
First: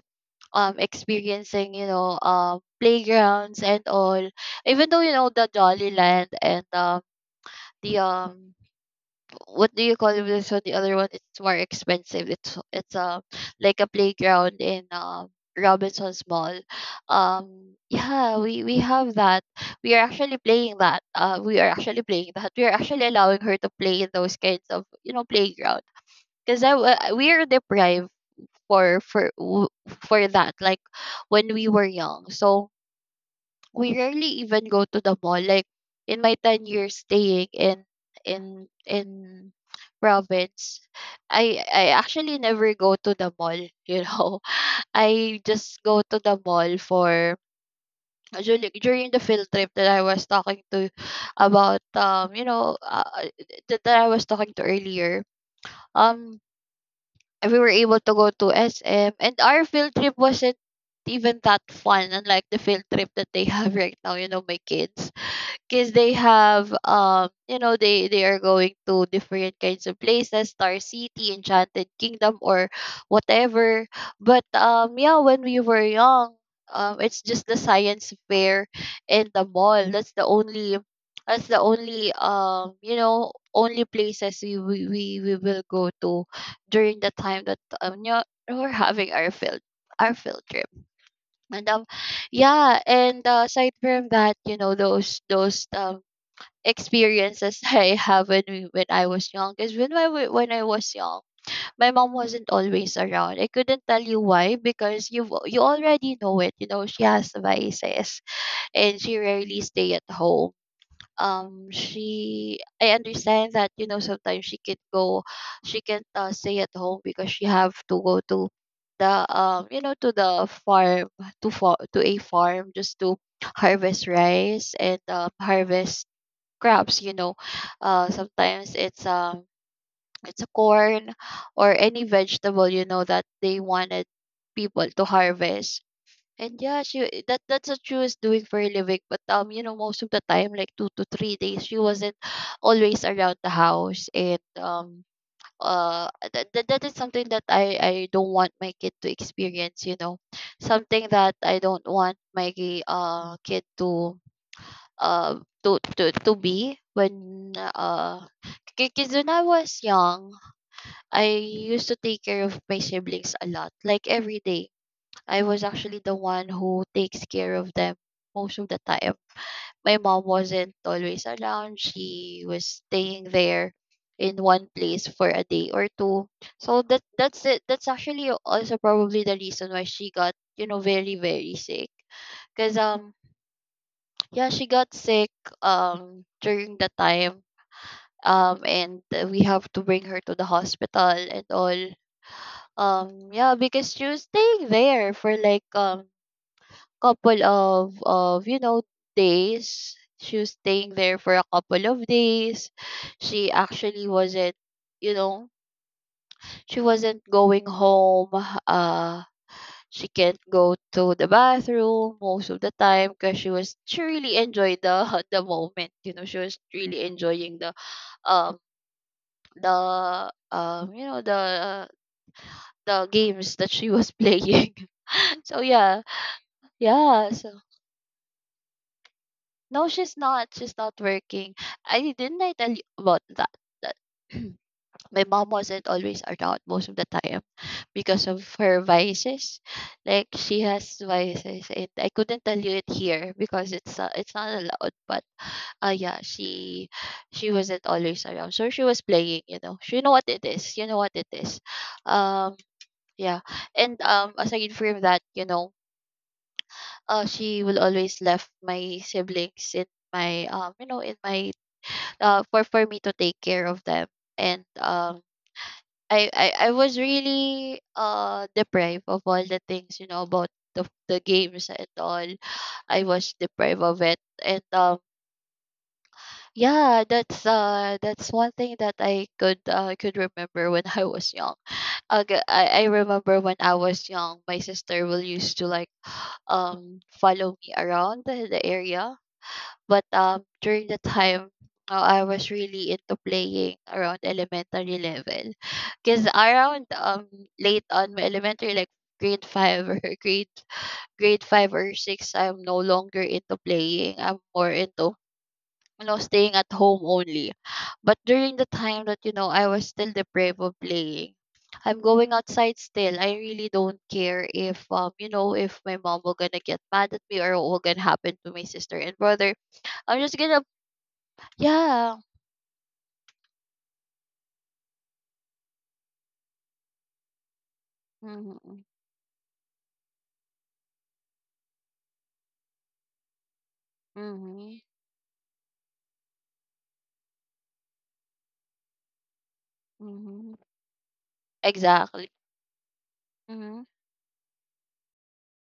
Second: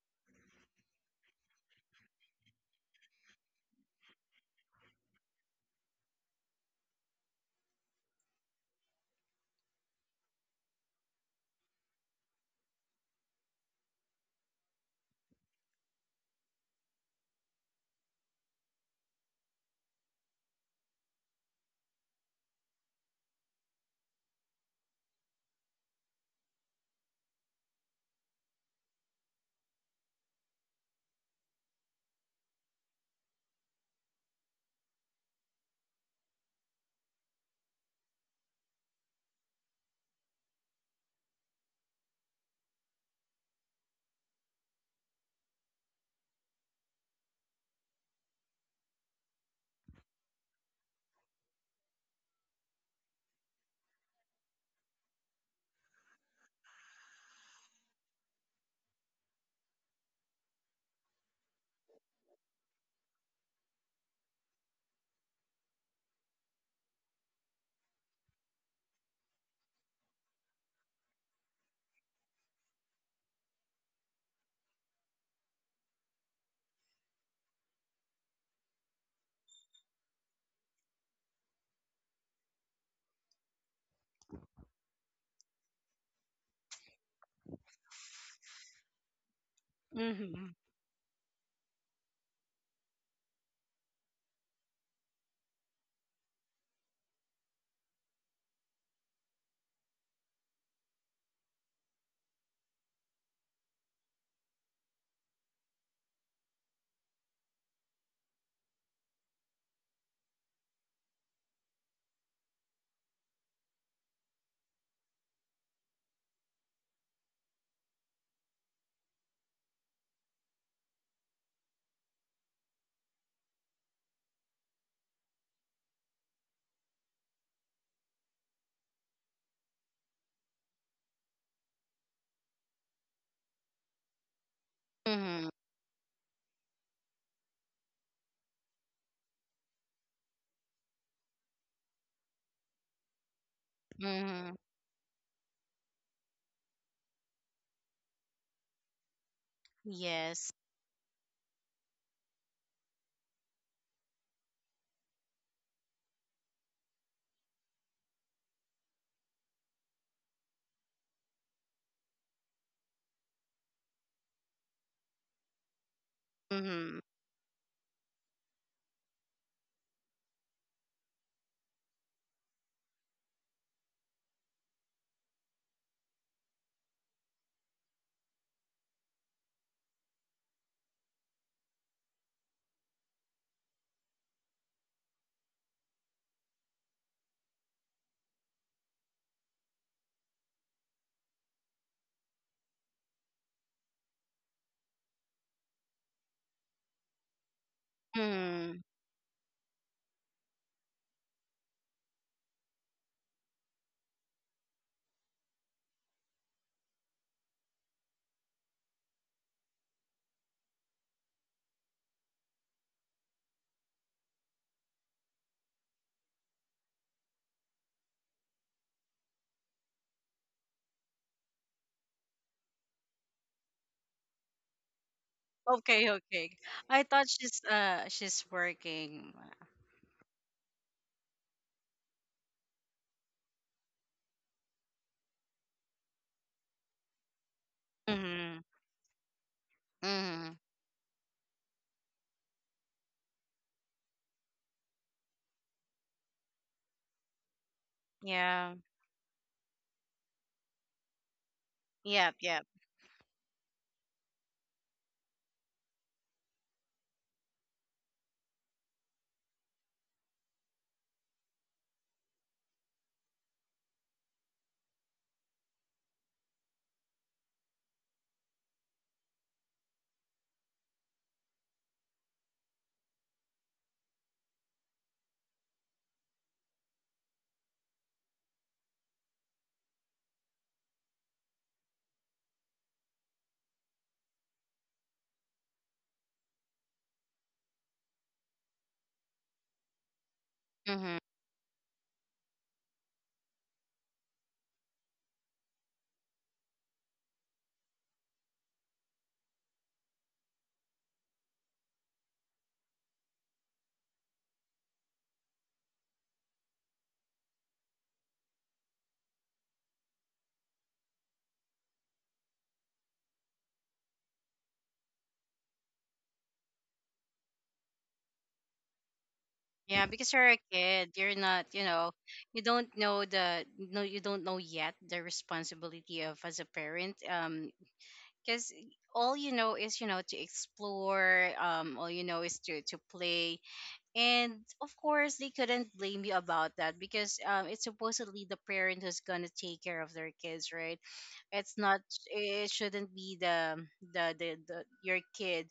[SPEAKER 2] experiencing, you know, playgrounds and all. Even though, you know, the jolly land, and um the um, what do you call it, this one, the other one, it's more expensive. It's, like a playground in, Robinson's Mall. Yeah, we have that. We are actually playing that, we are actually allowing her to play in those kinds of, you know, playgrounds, because we are deprived for for that, like, when we were young. So we rarely even go to the mall, like, in my 10 years staying in in province, I actually never go to the mall, you know. I just go to the mall for during the field trip that I was talking to about, that I was talking to earlier, um and we were able to go to SM. And our field trip wasn't even that fun, unlike the field trip that they have right now, you know, my kids, because they have, they are going to different kinds of places — Star City, Enchanted Kingdom, or whatever. But yeah, when we were young, it's just the science fair and the mall. That's the only, only places we will go to during the time that, we're having our field
[SPEAKER 1] Mhm.
[SPEAKER 2] trip. And yeah. And aside from that, you know, those experiences I have when I was young. Because when I was young, my mom wasn't always around. I couldn't tell you why because you already know it. You know she has vices, and she rarely stay at home. She I understand that, you know, sometimes she can't, stay at home because she have to go to the, to the farm, to a farm, just to harvest rice and, harvest crops, you know. Sometimes it's, it's a corn or any vegetable, you know, that they wanted people to
[SPEAKER 1] Mhm.
[SPEAKER 2] harvest. And yeah, she that's what she was doing for a living. But, you know, most of the time, like 2 to 3 days, she wasn't always around the house. And
[SPEAKER 1] Mhm.
[SPEAKER 2] that is something that I don't want my kid to experience, you know.
[SPEAKER 1] Yes.
[SPEAKER 2] Something that I don't want my, kid to, to be when, because when I was young, I used to take care of my siblings a lot, like every day. I was actually the one who
[SPEAKER 1] Mhm.
[SPEAKER 2] takes care of them most of the time. My mom wasn't always around. She was staying there in one place for a day or two. So that that's it. That's actually also probably the reason why she got, you know, very very sick. Cuz yeah, she got sick, during the time, and we have to bring her to the hospital and all. Yeah, because she was staying there for like, couple of you
[SPEAKER 1] Mhm.
[SPEAKER 2] know, days. She was staying there for a couple of days. She actually wasn't, you know, she wasn't going home, uh she can't go to the bathroom most of the time, because she really enjoyed the the moment. You know, she was really enjoying the, um the um you know the the games that she was playing. so yeah,
[SPEAKER 1] Okay, okay. I thought
[SPEAKER 2] yeah. So
[SPEAKER 1] she's she's working.
[SPEAKER 2] no, she's not. She's not working. I didn't I tell you about that, that my mom wasn't always around most of the time because of
[SPEAKER 1] Mm-hmm.
[SPEAKER 2] her vices. Like,
[SPEAKER 1] Mm-hmm.
[SPEAKER 2] she has vices, and I couldn't tell you it here because it's not allowed. But yeah, she wasn't always around, so
[SPEAKER 1] Yeah.
[SPEAKER 2] she was playing. You know, she know what it is. You know what it is.
[SPEAKER 1] Yep,
[SPEAKER 2] Um,
[SPEAKER 1] yep.
[SPEAKER 2] yeah. And aside from that, you know, she will always left my siblings in my, for me to take care of them. And I was really, deprived of all the things, you know, about the games and all. I was deprived of it. And yeah, that's one thing that I could remember when I was young. Okay, I remember when I was young, my sister will used to like, follow me around the area. But, during the
[SPEAKER 1] Mm-hmm.
[SPEAKER 2] time, I was really into playing around elementary level. Because around, late on my elementary, like grade five or grade five or six, I'm no longer into playing. I'm more into, you know, staying at home only. But during the time that, you know, I was still deprived of playing, I'm going outside still. I really don't care if, if my mom will gonna get mad at me, or what will gonna happen to my sister and brother.
[SPEAKER 1] Yeah,
[SPEAKER 2] I'm
[SPEAKER 1] because
[SPEAKER 2] just
[SPEAKER 1] you're a
[SPEAKER 2] gonna,
[SPEAKER 1] kid, you're not,
[SPEAKER 2] yeah.
[SPEAKER 1] you don't know the no, you don't know yet the responsibility of as a parent. Because
[SPEAKER 2] Mhm.
[SPEAKER 1] all you know is, to explore, all you know is to play. And
[SPEAKER 2] Mhm.
[SPEAKER 1] of course, they couldn't blame you about that because it's supposedly the parent who's going to take care of their
[SPEAKER 2] Mhm.
[SPEAKER 1] kids, right? It's not,
[SPEAKER 2] Exactly.
[SPEAKER 1] it shouldn't be the
[SPEAKER 2] Mhm.
[SPEAKER 1] the, the the your kid,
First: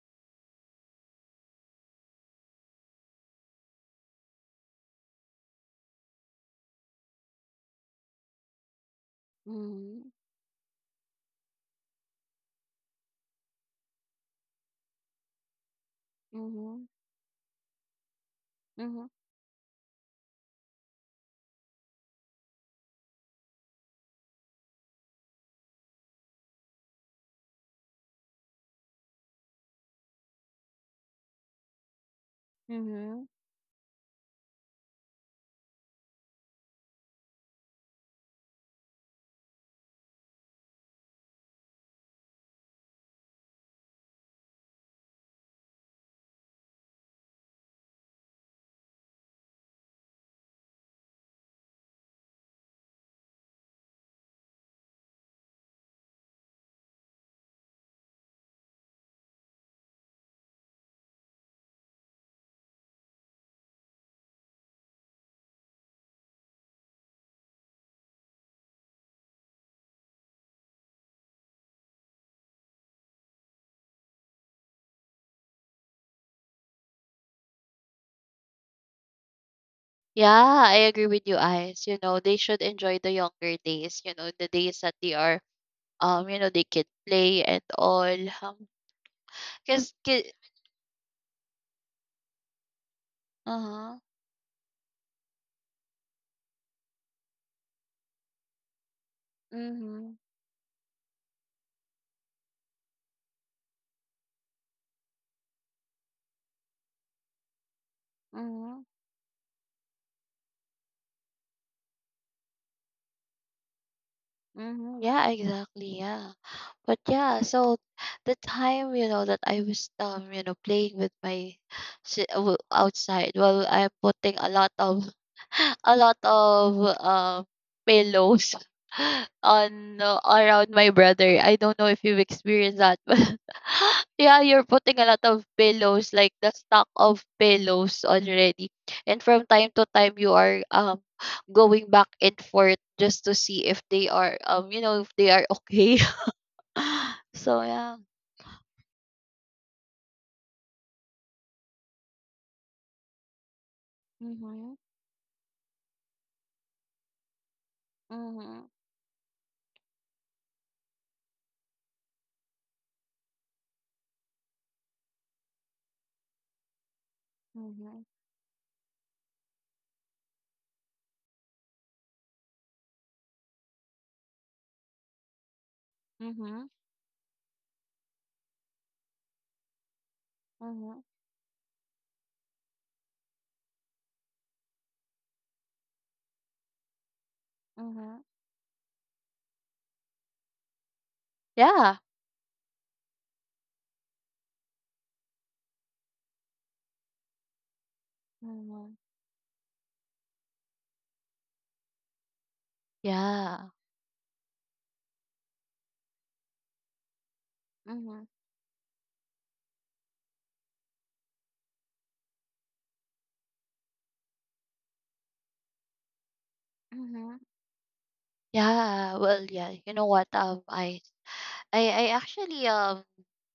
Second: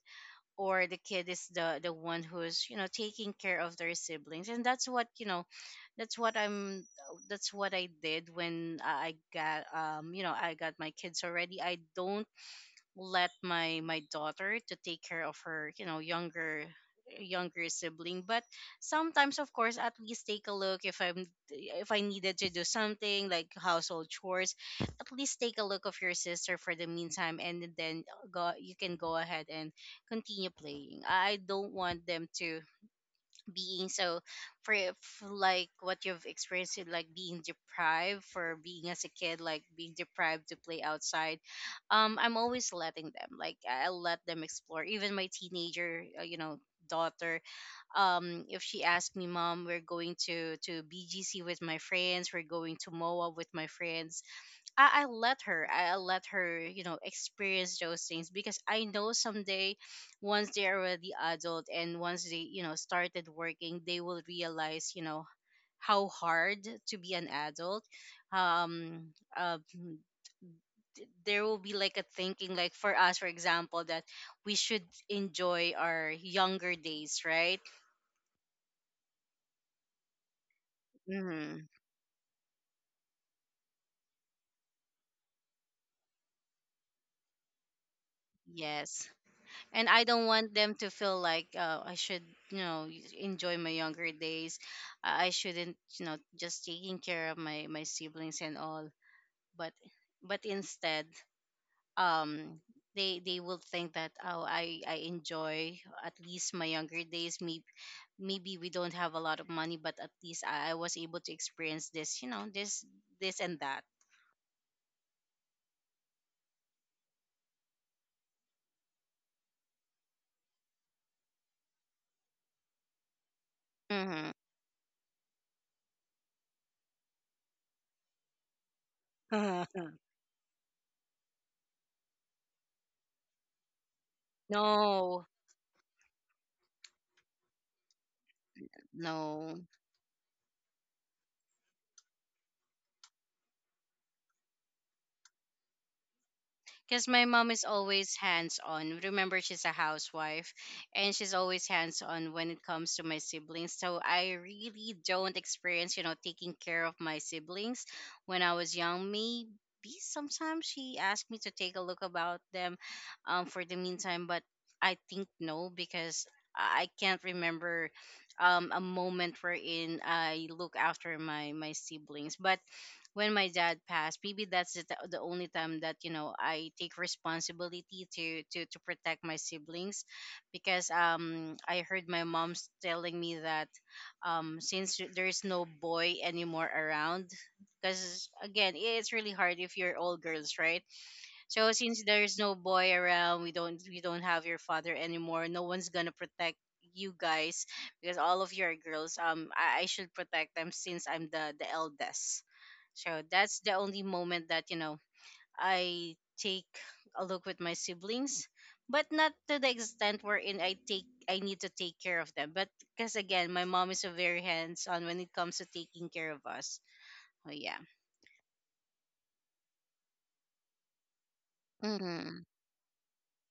[SPEAKER 1] or the kid is the one who's taking care of their siblings. And that's what you know that's what I'm that's what I did when I got
[SPEAKER 2] Mhm.
[SPEAKER 1] I got my kids already. I don't let my daughter to take care of her younger
[SPEAKER 2] Mhm.
[SPEAKER 1] younger sibling. But
[SPEAKER 2] Mhm.
[SPEAKER 1] sometimes, of course, at least take a look if I'm if I needed to do something like household chores, at least take a look of your sister for the meantime, and then go you can go ahead and continue playing. I don't want them to
[SPEAKER 2] Mhm.
[SPEAKER 1] being so, for, for, like, what you've experienced in, like, being deprived for being as a kid, like being deprived to play outside. I'm always letting them, like, I let them explore. Even my teenager, daughter, if she asked me, mom, we're going to BGC with my friends, we're going to MOA with my friends, I let her. I let her, you know, experience those things because I know someday, once they're already adult and once they, started working, they will realize, how hard to be an adult. Um, uh, mm, there will be like a thinking, like, for us, for example, that we should enjoy our younger days, right?
[SPEAKER 2] Yeah, I agree with you,
[SPEAKER 1] Hmm.
[SPEAKER 2] Eyes. You know, they should enjoy the younger days. You know, the days that they are, you know, they can play and all. Um,
[SPEAKER 1] Yes. And
[SPEAKER 2] cause,
[SPEAKER 1] I don't
[SPEAKER 2] ki-
[SPEAKER 1] want them to feel like I should,
[SPEAKER 2] uh
[SPEAKER 1] enjoy my
[SPEAKER 2] huh.
[SPEAKER 1] younger days. I shouldn't, just taking care of my siblings and all. But
[SPEAKER 2] Mhm.
[SPEAKER 1] instead, um, they will think that, oh, I enjoy at least my younger days. Maybe we
[SPEAKER 2] Mhm.
[SPEAKER 1] don't have a lot of money, but at least I was able to experience this, you know, this and that.
[SPEAKER 2] Mhm. Yeah, exactly. Yeah. But yeah, so the time, you know, that I was, playing with my outside, well, I'm
[SPEAKER 1] Hmm.
[SPEAKER 2] putting a lot of a lot of, um pillows on, around my brother. I don't know if you've experienced that, but yeah, you're putting a lot
[SPEAKER 1] No,
[SPEAKER 2] of pillows, like the stock of pillows already, and from
[SPEAKER 1] no.
[SPEAKER 2] time to time you are going back and forth just to see if they are if they are okay.
[SPEAKER 1] Because my mom
[SPEAKER 2] So
[SPEAKER 1] is
[SPEAKER 2] yeah.
[SPEAKER 1] always hands on. Remember, she's a housewife, and she's always hands on when it comes to my siblings. So I
[SPEAKER 2] Mhm.
[SPEAKER 1] really don't experience, taking care of my siblings when I
[SPEAKER 2] Mhm.
[SPEAKER 1] was young. Maybe sometimes she asked me to take a look about them, for the meantime, but I think no, because I can't remember,
[SPEAKER 2] Mhm.
[SPEAKER 1] a moment wherein I look after my siblings. But when my dad passed, maybe that's the only time that
[SPEAKER 2] Mhm.
[SPEAKER 1] I take responsibility to protect my siblings. Because
[SPEAKER 2] Mhm.
[SPEAKER 1] I heard my mom's telling me that, since there's no boy anymore around,
[SPEAKER 2] Mhm.
[SPEAKER 1] because again, it's really hard if you're all girls, right? So
[SPEAKER 2] Yeah.
[SPEAKER 1] since there's no boy around, we don't have your father anymore. No one's gonna protect you guys because all of you are
[SPEAKER 2] Mhm.
[SPEAKER 1] girls. I should protect them since I'm the eldest. So that's
[SPEAKER 2] Yeah.
[SPEAKER 1] the only moment that I take a look with my
[SPEAKER 2] Mhm.
[SPEAKER 1] siblings, but not to the extent wherein I need to take care of them. But because again, my mom is a very hands on when it comes to taking care of us.
[SPEAKER 2] Mhm.
[SPEAKER 1] Oh yeah.
[SPEAKER 2] Yeah. Well, yeah. You know what? I, I
[SPEAKER 1] Mhm.
[SPEAKER 2] actually, um,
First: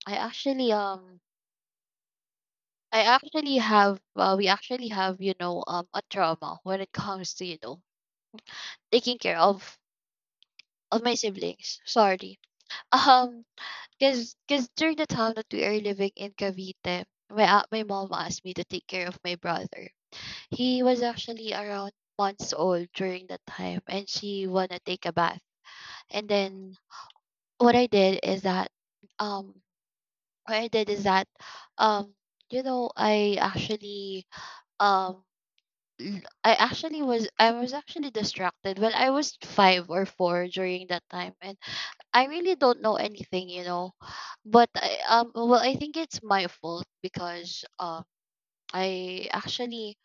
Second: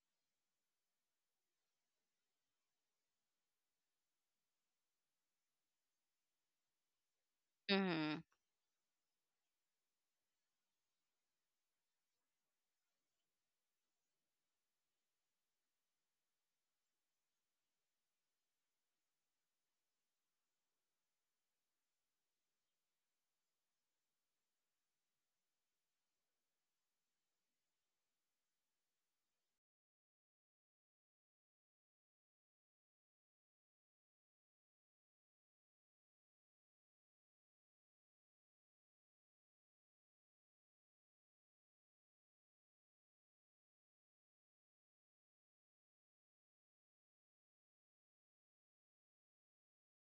[SPEAKER 2] I actually, um, I actually have. We actually have, a trauma when it comes to,
[SPEAKER 1] Mhm.
[SPEAKER 2] taking care of my siblings. Sorry. Um. Because cause during the time that we are living in Cavite, my, my mom asked me to take care of my brother. He was actually around months old during that time, and she wanna take a bath. And then what I did is that um what I did is that, um you know I actually um I actually was actually distracted. Well, I was five or four during that time, and I really don't know anything. But well, I think it's my fault because I actually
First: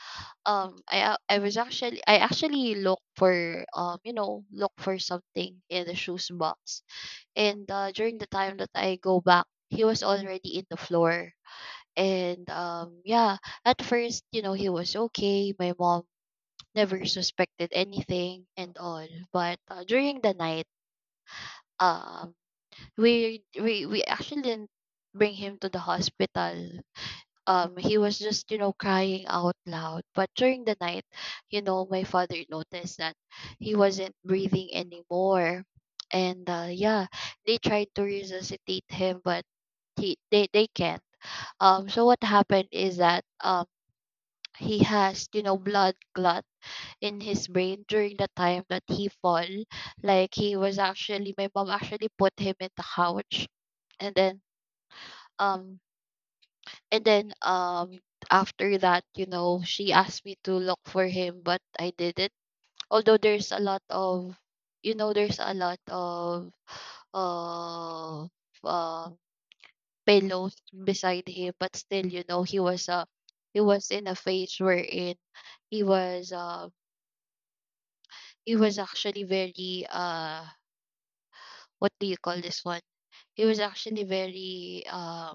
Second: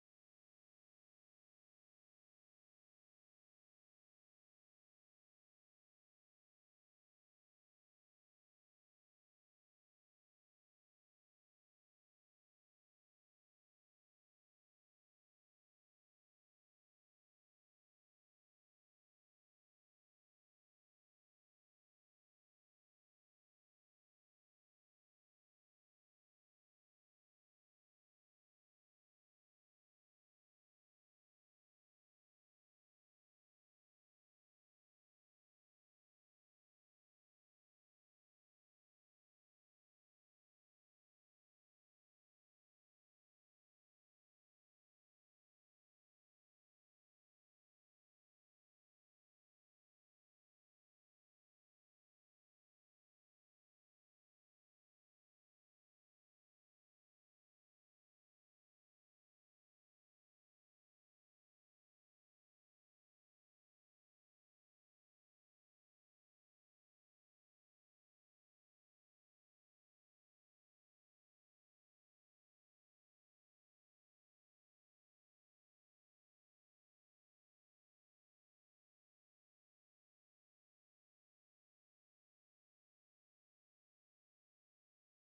[SPEAKER 2] I actually look for look for something in the shoes box. And during the time that I go back, he was already in the floor. And yeah, at first, he was okay. My mom never suspected anything and all. But during the night, um we actually didn't bring him to the hospital. He was just crying out loud. But during the night, my father noticed that he wasn't breathing anymore, and yeah, they tried to resuscitate him, but he they can't. So what happened is that he has blood clot in his brain during the time that he fall. Like, he was actually my mom actually put him in the couch, and um, then after that, she asked me to look for him, but I didn't. Although there's a lot of, uh, uh pillows beside him, but still, he was in a phase wherein he was uh, he was actually very what do you call this one? He was actually very uh,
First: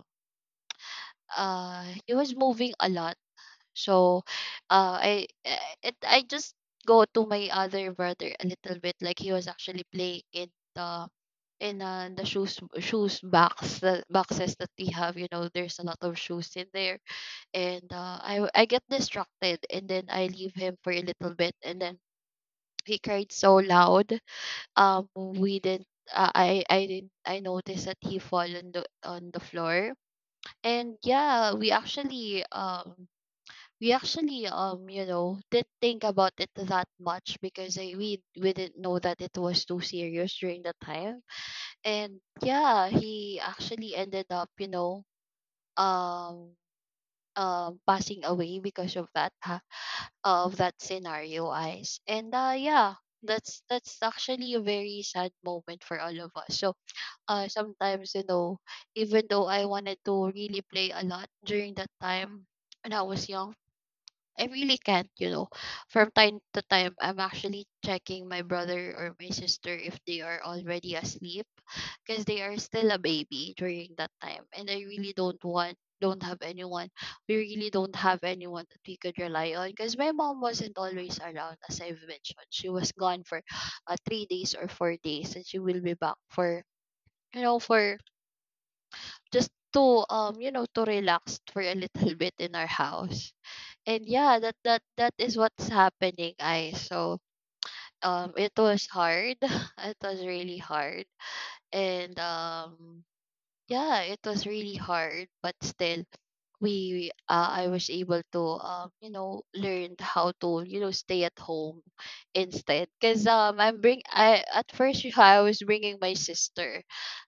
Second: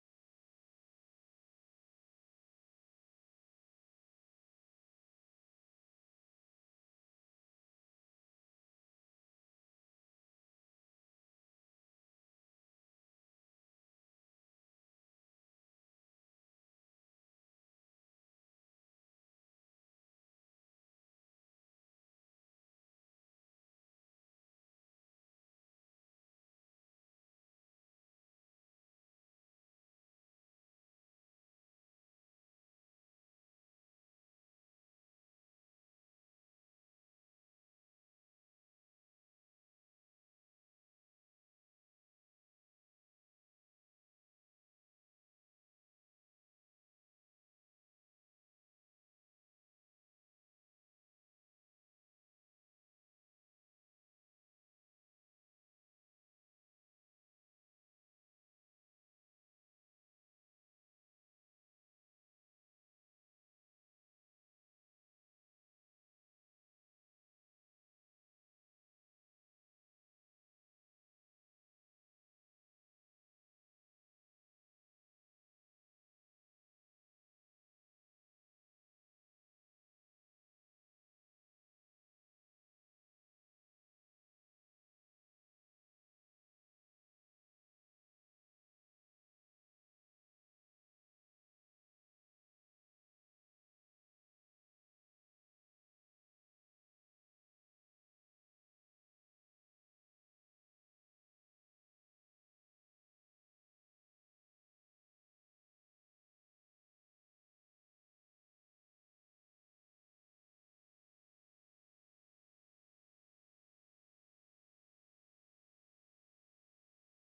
[SPEAKER 2] uh, he was moving a lot. So, I- it I just go to my other brother a little bit. Like, he was actually playing in the the shoes box, the boxes that we have. You know, there's a lot of shoes in there, and I get distracted, and then I leave him for a little bit, and then he cried so loud. We didn't. I didn't. I noticed that he fall on the floor, and yeah, we actually didn't think about it that much because I, we didn't know that it was too serious during the time. And yeah, he actually ended up um passing away because of that scenario, Eyes. And yeah, that's actually a very sad moment for all of us. So sometimes, even though I wanted to really play a lot during that time when I was young, I really can't. From time to time, I'm actually checking my brother or my sister if they are already asleep, because they are still a baby during that time. And I really don't have anyone. We really don't have anyone that we could rely on, because my mom wasn't always around, as I've mentioned. She was gone for 3 days or 4 days, and she will be back for, you know, for just to, to relax for a little bit in our house. And yeah, that is what's happening, I. So it was hard. It was really hard. And yeah, it was really hard, but still we I was able to learn how to stay at home instead, cuz I'm bring I at first, I was bringing my sister.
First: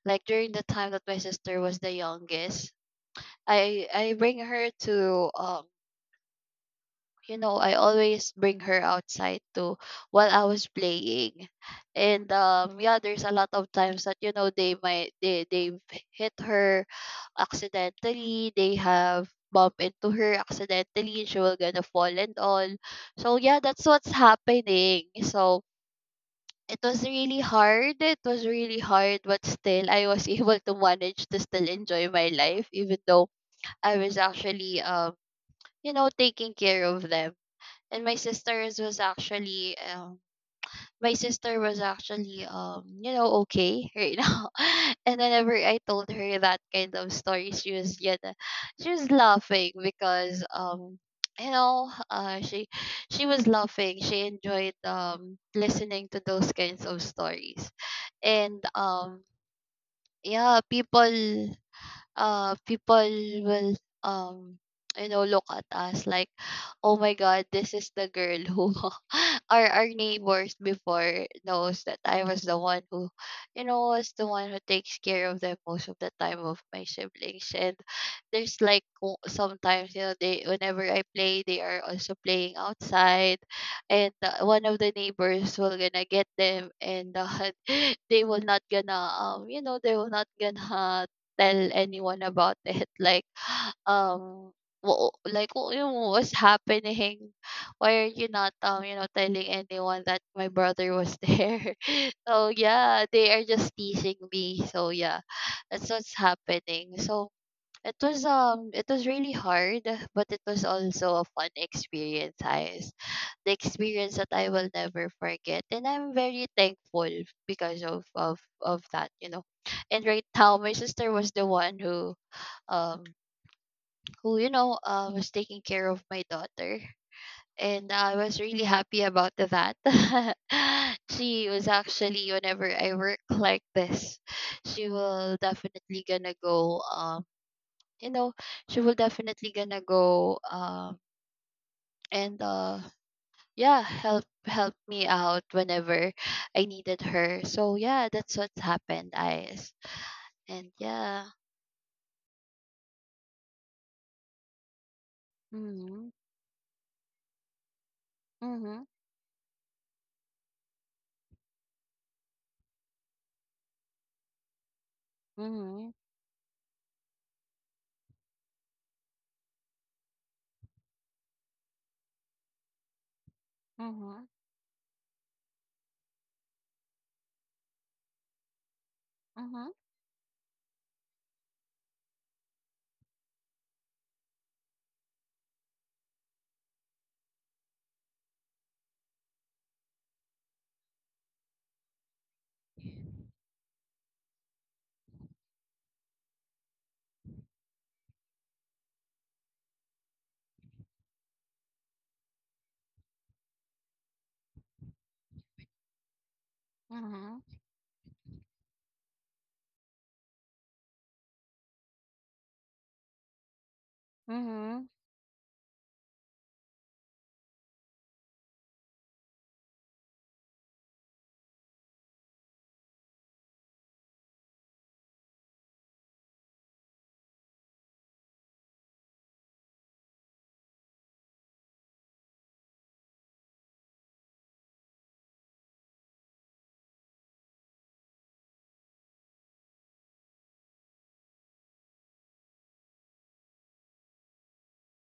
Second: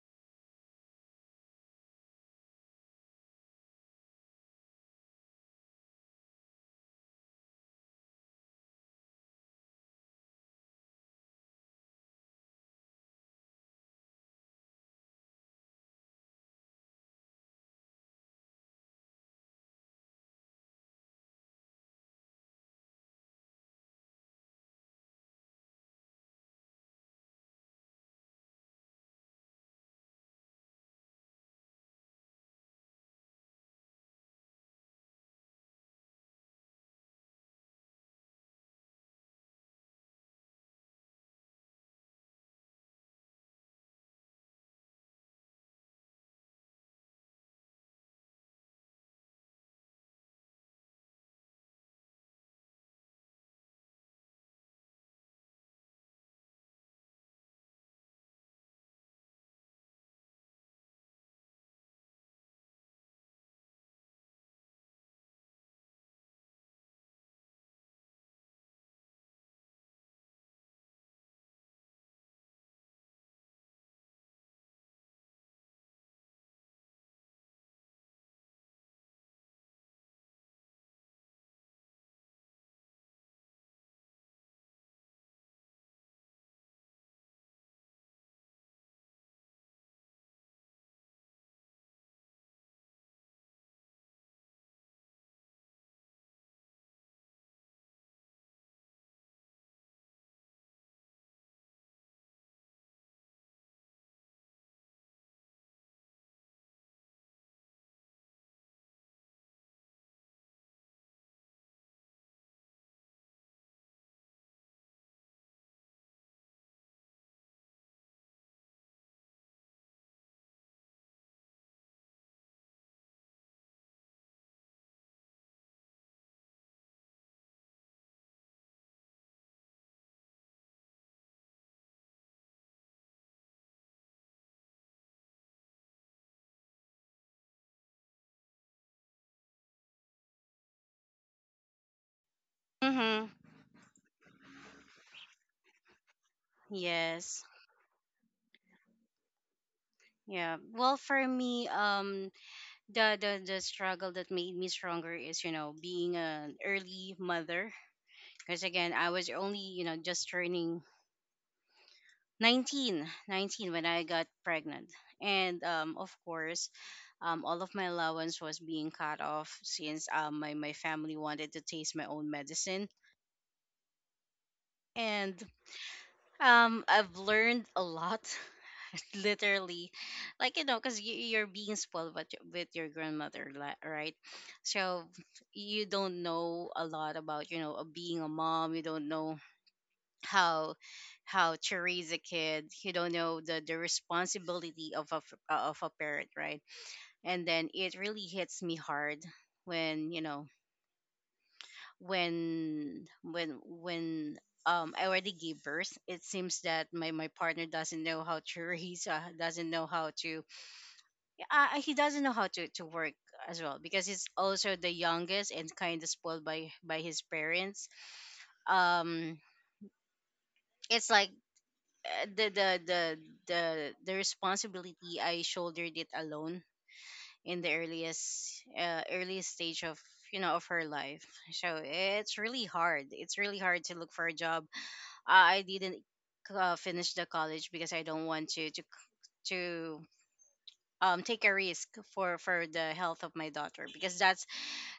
[SPEAKER 2] Like, during the time that my sister was the youngest, I bring her to um I always bring her outside to while I was playing. And yeah, there's a lot of times that they they've hit her accidentally, they have bump into her accidentally, she will gonna fall and all. So yeah, that's what's happening. So it was really hard. It was really hard, but still I was able to manage to still enjoy my life, even though I was actually taking care of them. And my sister was actually okay right now. And whenever I told her that kind of story, she was laughing, because you know uh she she was laughing. She enjoyed listening to those kinds of stories. And yeah, people, uh people will um look at us like, oh my god, this is the girl who. Our neighbors before knows that I was the one who you know was the one who takes care of them most of the time, of my siblings. And there's like, sometimes, they whenever I play, they are also playing outside. And one of the neighbors will gonna get them, and they will not gonna tell anyone about it. Like, um, what, was happening? Why are you not telling anyone that my brother was there? So yeah, they are just teasing me. So yeah, that's what's happening. So it was really hard, but it was also a fun experience, guys. The experience that I will never forget, and I'm very thankful because of that. And right now, my sister was the one who, um was taking care of my daughter, and I was really happy about that. She was actually, whenever I work like this, she will definitely gonna go um you know she will definitely gonna go, and
[SPEAKER 1] Mhm.
[SPEAKER 2] yeah, help me out whenever I needed her.
[SPEAKER 1] Yes.
[SPEAKER 2] So yeah, that's what's happened I
[SPEAKER 1] Yeah.
[SPEAKER 2] And
[SPEAKER 1] Well,
[SPEAKER 2] yeah.
[SPEAKER 1] for me, the struggle that made me stronger is,
[SPEAKER 2] Mm-hmm,
[SPEAKER 1] being an early mother. Because
[SPEAKER 2] mm-hmm,
[SPEAKER 1] again, I was only, just turning 19, 19 when I got pregnant. And
[SPEAKER 2] mm-hmm,
[SPEAKER 1] of course, all of my allowance was being cut off since, my family wanted to taste my own medicine.
[SPEAKER 2] mm-hmm,
[SPEAKER 1] And I've learned a lot,
[SPEAKER 2] mm-hmm,
[SPEAKER 1] literally, like, because you're being spoiled with your grandmother, right? So you don't know a lot about, being a mom. You don't know how how to raise a kid. You don't know the responsibility of a parent, right? And then it really hits me hard when you know when I already gave birth. It seems that my
[SPEAKER 2] mm-hmm.
[SPEAKER 1] partner doesn't know how to doesn't know he doesn't know how to work as well, because he's also
[SPEAKER 2] Hmm.
[SPEAKER 1] the youngest and kind of spoiled by his parents. Um, it's like uh, the the the the responsibility I shouldered it alone in the earliest stage of you know of her life. So it's really hard to look for a job. I didn't finish the college because I don't want to take a risk for the health of my daughter, because that's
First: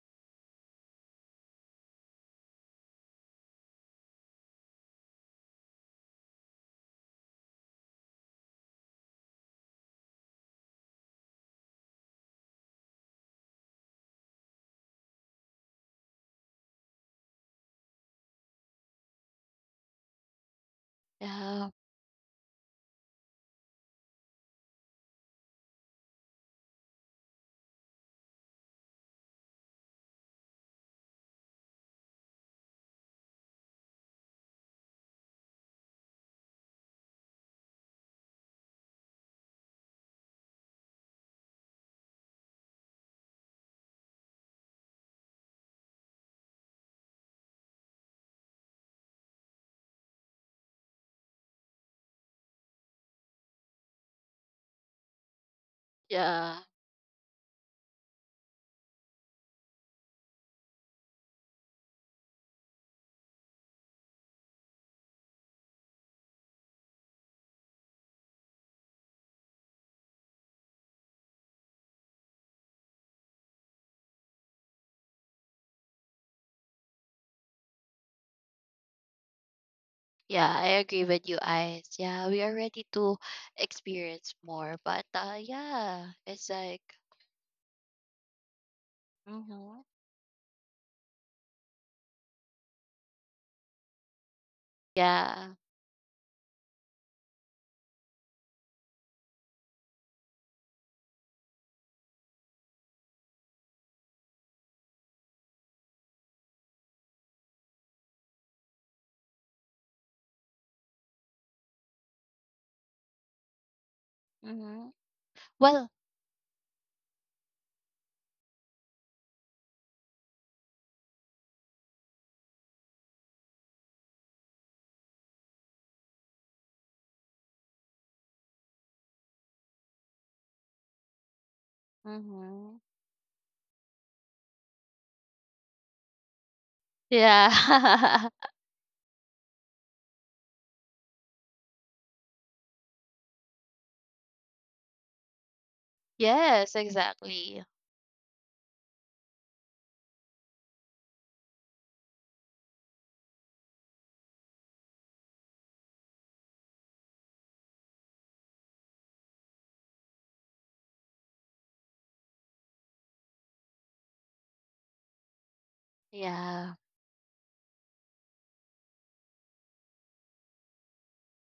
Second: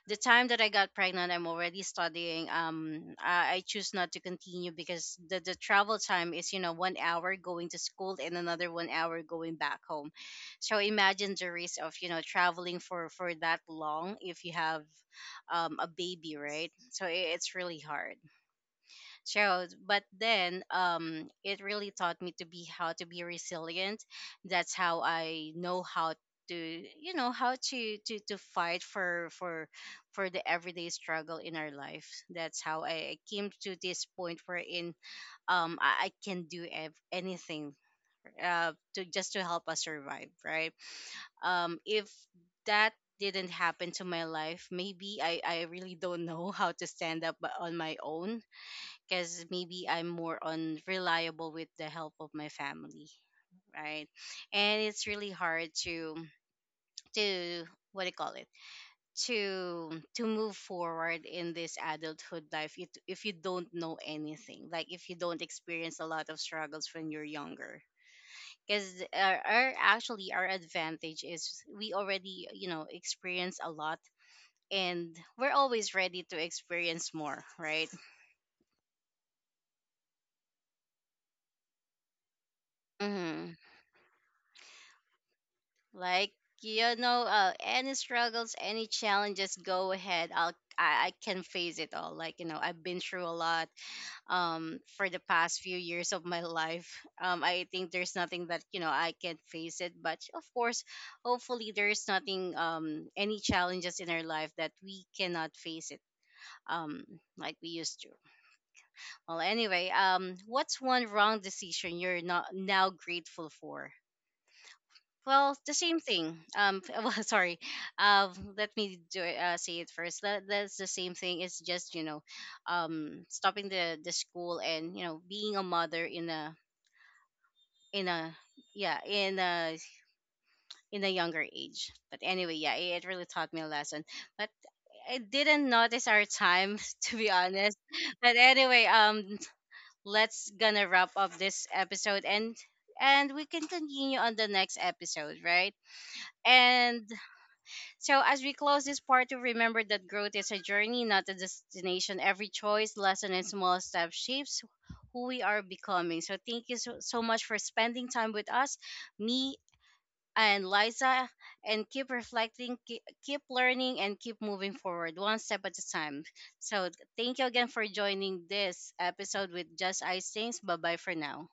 [SPEAKER 1] the time that I got pregnant. I'm already studying. I choose not to continue because the travel time is 1 hour going to school and another 1 hour going back home. So imagine the risk of traveling for that long if you have a baby, right? So it's really hard shows, but then it
[SPEAKER 2] Yeah,
[SPEAKER 1] really taught me to be how to be resilient. That's how I know how to you know how to fight for the everyday struggle in our life. That's how I came to this point wherein I can do anything to just to help us survive, right? If that didn't happen to my life, maybe I really don't know how to stand up on my own, because maybe I'm more on reliable with the help of my family, right? And it's really hard to
[SPEAKER 2] yeah,
[SPEAKER 1] to what do you call it, to to move forward in this adulthood life, if you don't know anything, like if you don't experience a lot of struggles when you're younger. Because our advantage is we already experience a lot, and we're always ready to experience more, right?
[SPEAKER 2] yeah, I agree with you, Eyes. Yeah, we are ready to
[SPEAKER 1] Mhm.
[SPEAKER 2] experience more, but yeah,
[SPEAKER 1] Like
[SPEAKER 2] it's like.
[SPEAKER 1] any struggles, any challenges,
[SPEAKER 2] Hmm.
[SPEAKER 1] go ahead. I can face it all. Like, I've been through a lot for the
[SPEAKER 2] Yeah.
[SPEAKER 1] past few years of my life. I think there's nothing that I can not face it. But of course, hopefully there is nothing any challenges in our life that we cannot face it. Um, like we used to. Well, anyway, what's one wrong decision you're not now grateful for?
[SPEAKER 2] Mm-hmm.
[SPEAKER 1] Well, the
[SPEAKER 2] Well,
[SPEAKER 1] same thing. Well, sorry. Let me say it first. That's the same thing. It's just, stopping the school and being a mother in a, yeah, in a younger age. But anyway, yeah,
[SPEAKER 2] mm-hmm.
[SPEAKER 1] it really taught me a lesson. But I didn't notice our time to be honest.
[SPEAKER 2] Yeah.
[SPEAKER 1] But anyway, let's gonna wrap up this episode and we can continue on the next episode, right?
[SPEAKER 2] Yes,
[SPEAKER 1] And
[SPEAKER 2] exactly.
[SPEAKER 1] so, as we close this part, to remember that growth is a journey, not a destination. Every choice, lesson, and small step shapes who we are becoming. So, thank you so, so much for spending time with us, me and Liza, and keep reflecting, keep, keep learning, and keep moving forward one step at a time.
[SPEAKER 2] Yeah.
[SPEAKER 1] So, thank you again for joining this episode with Just Ice Things. Bye bye for now.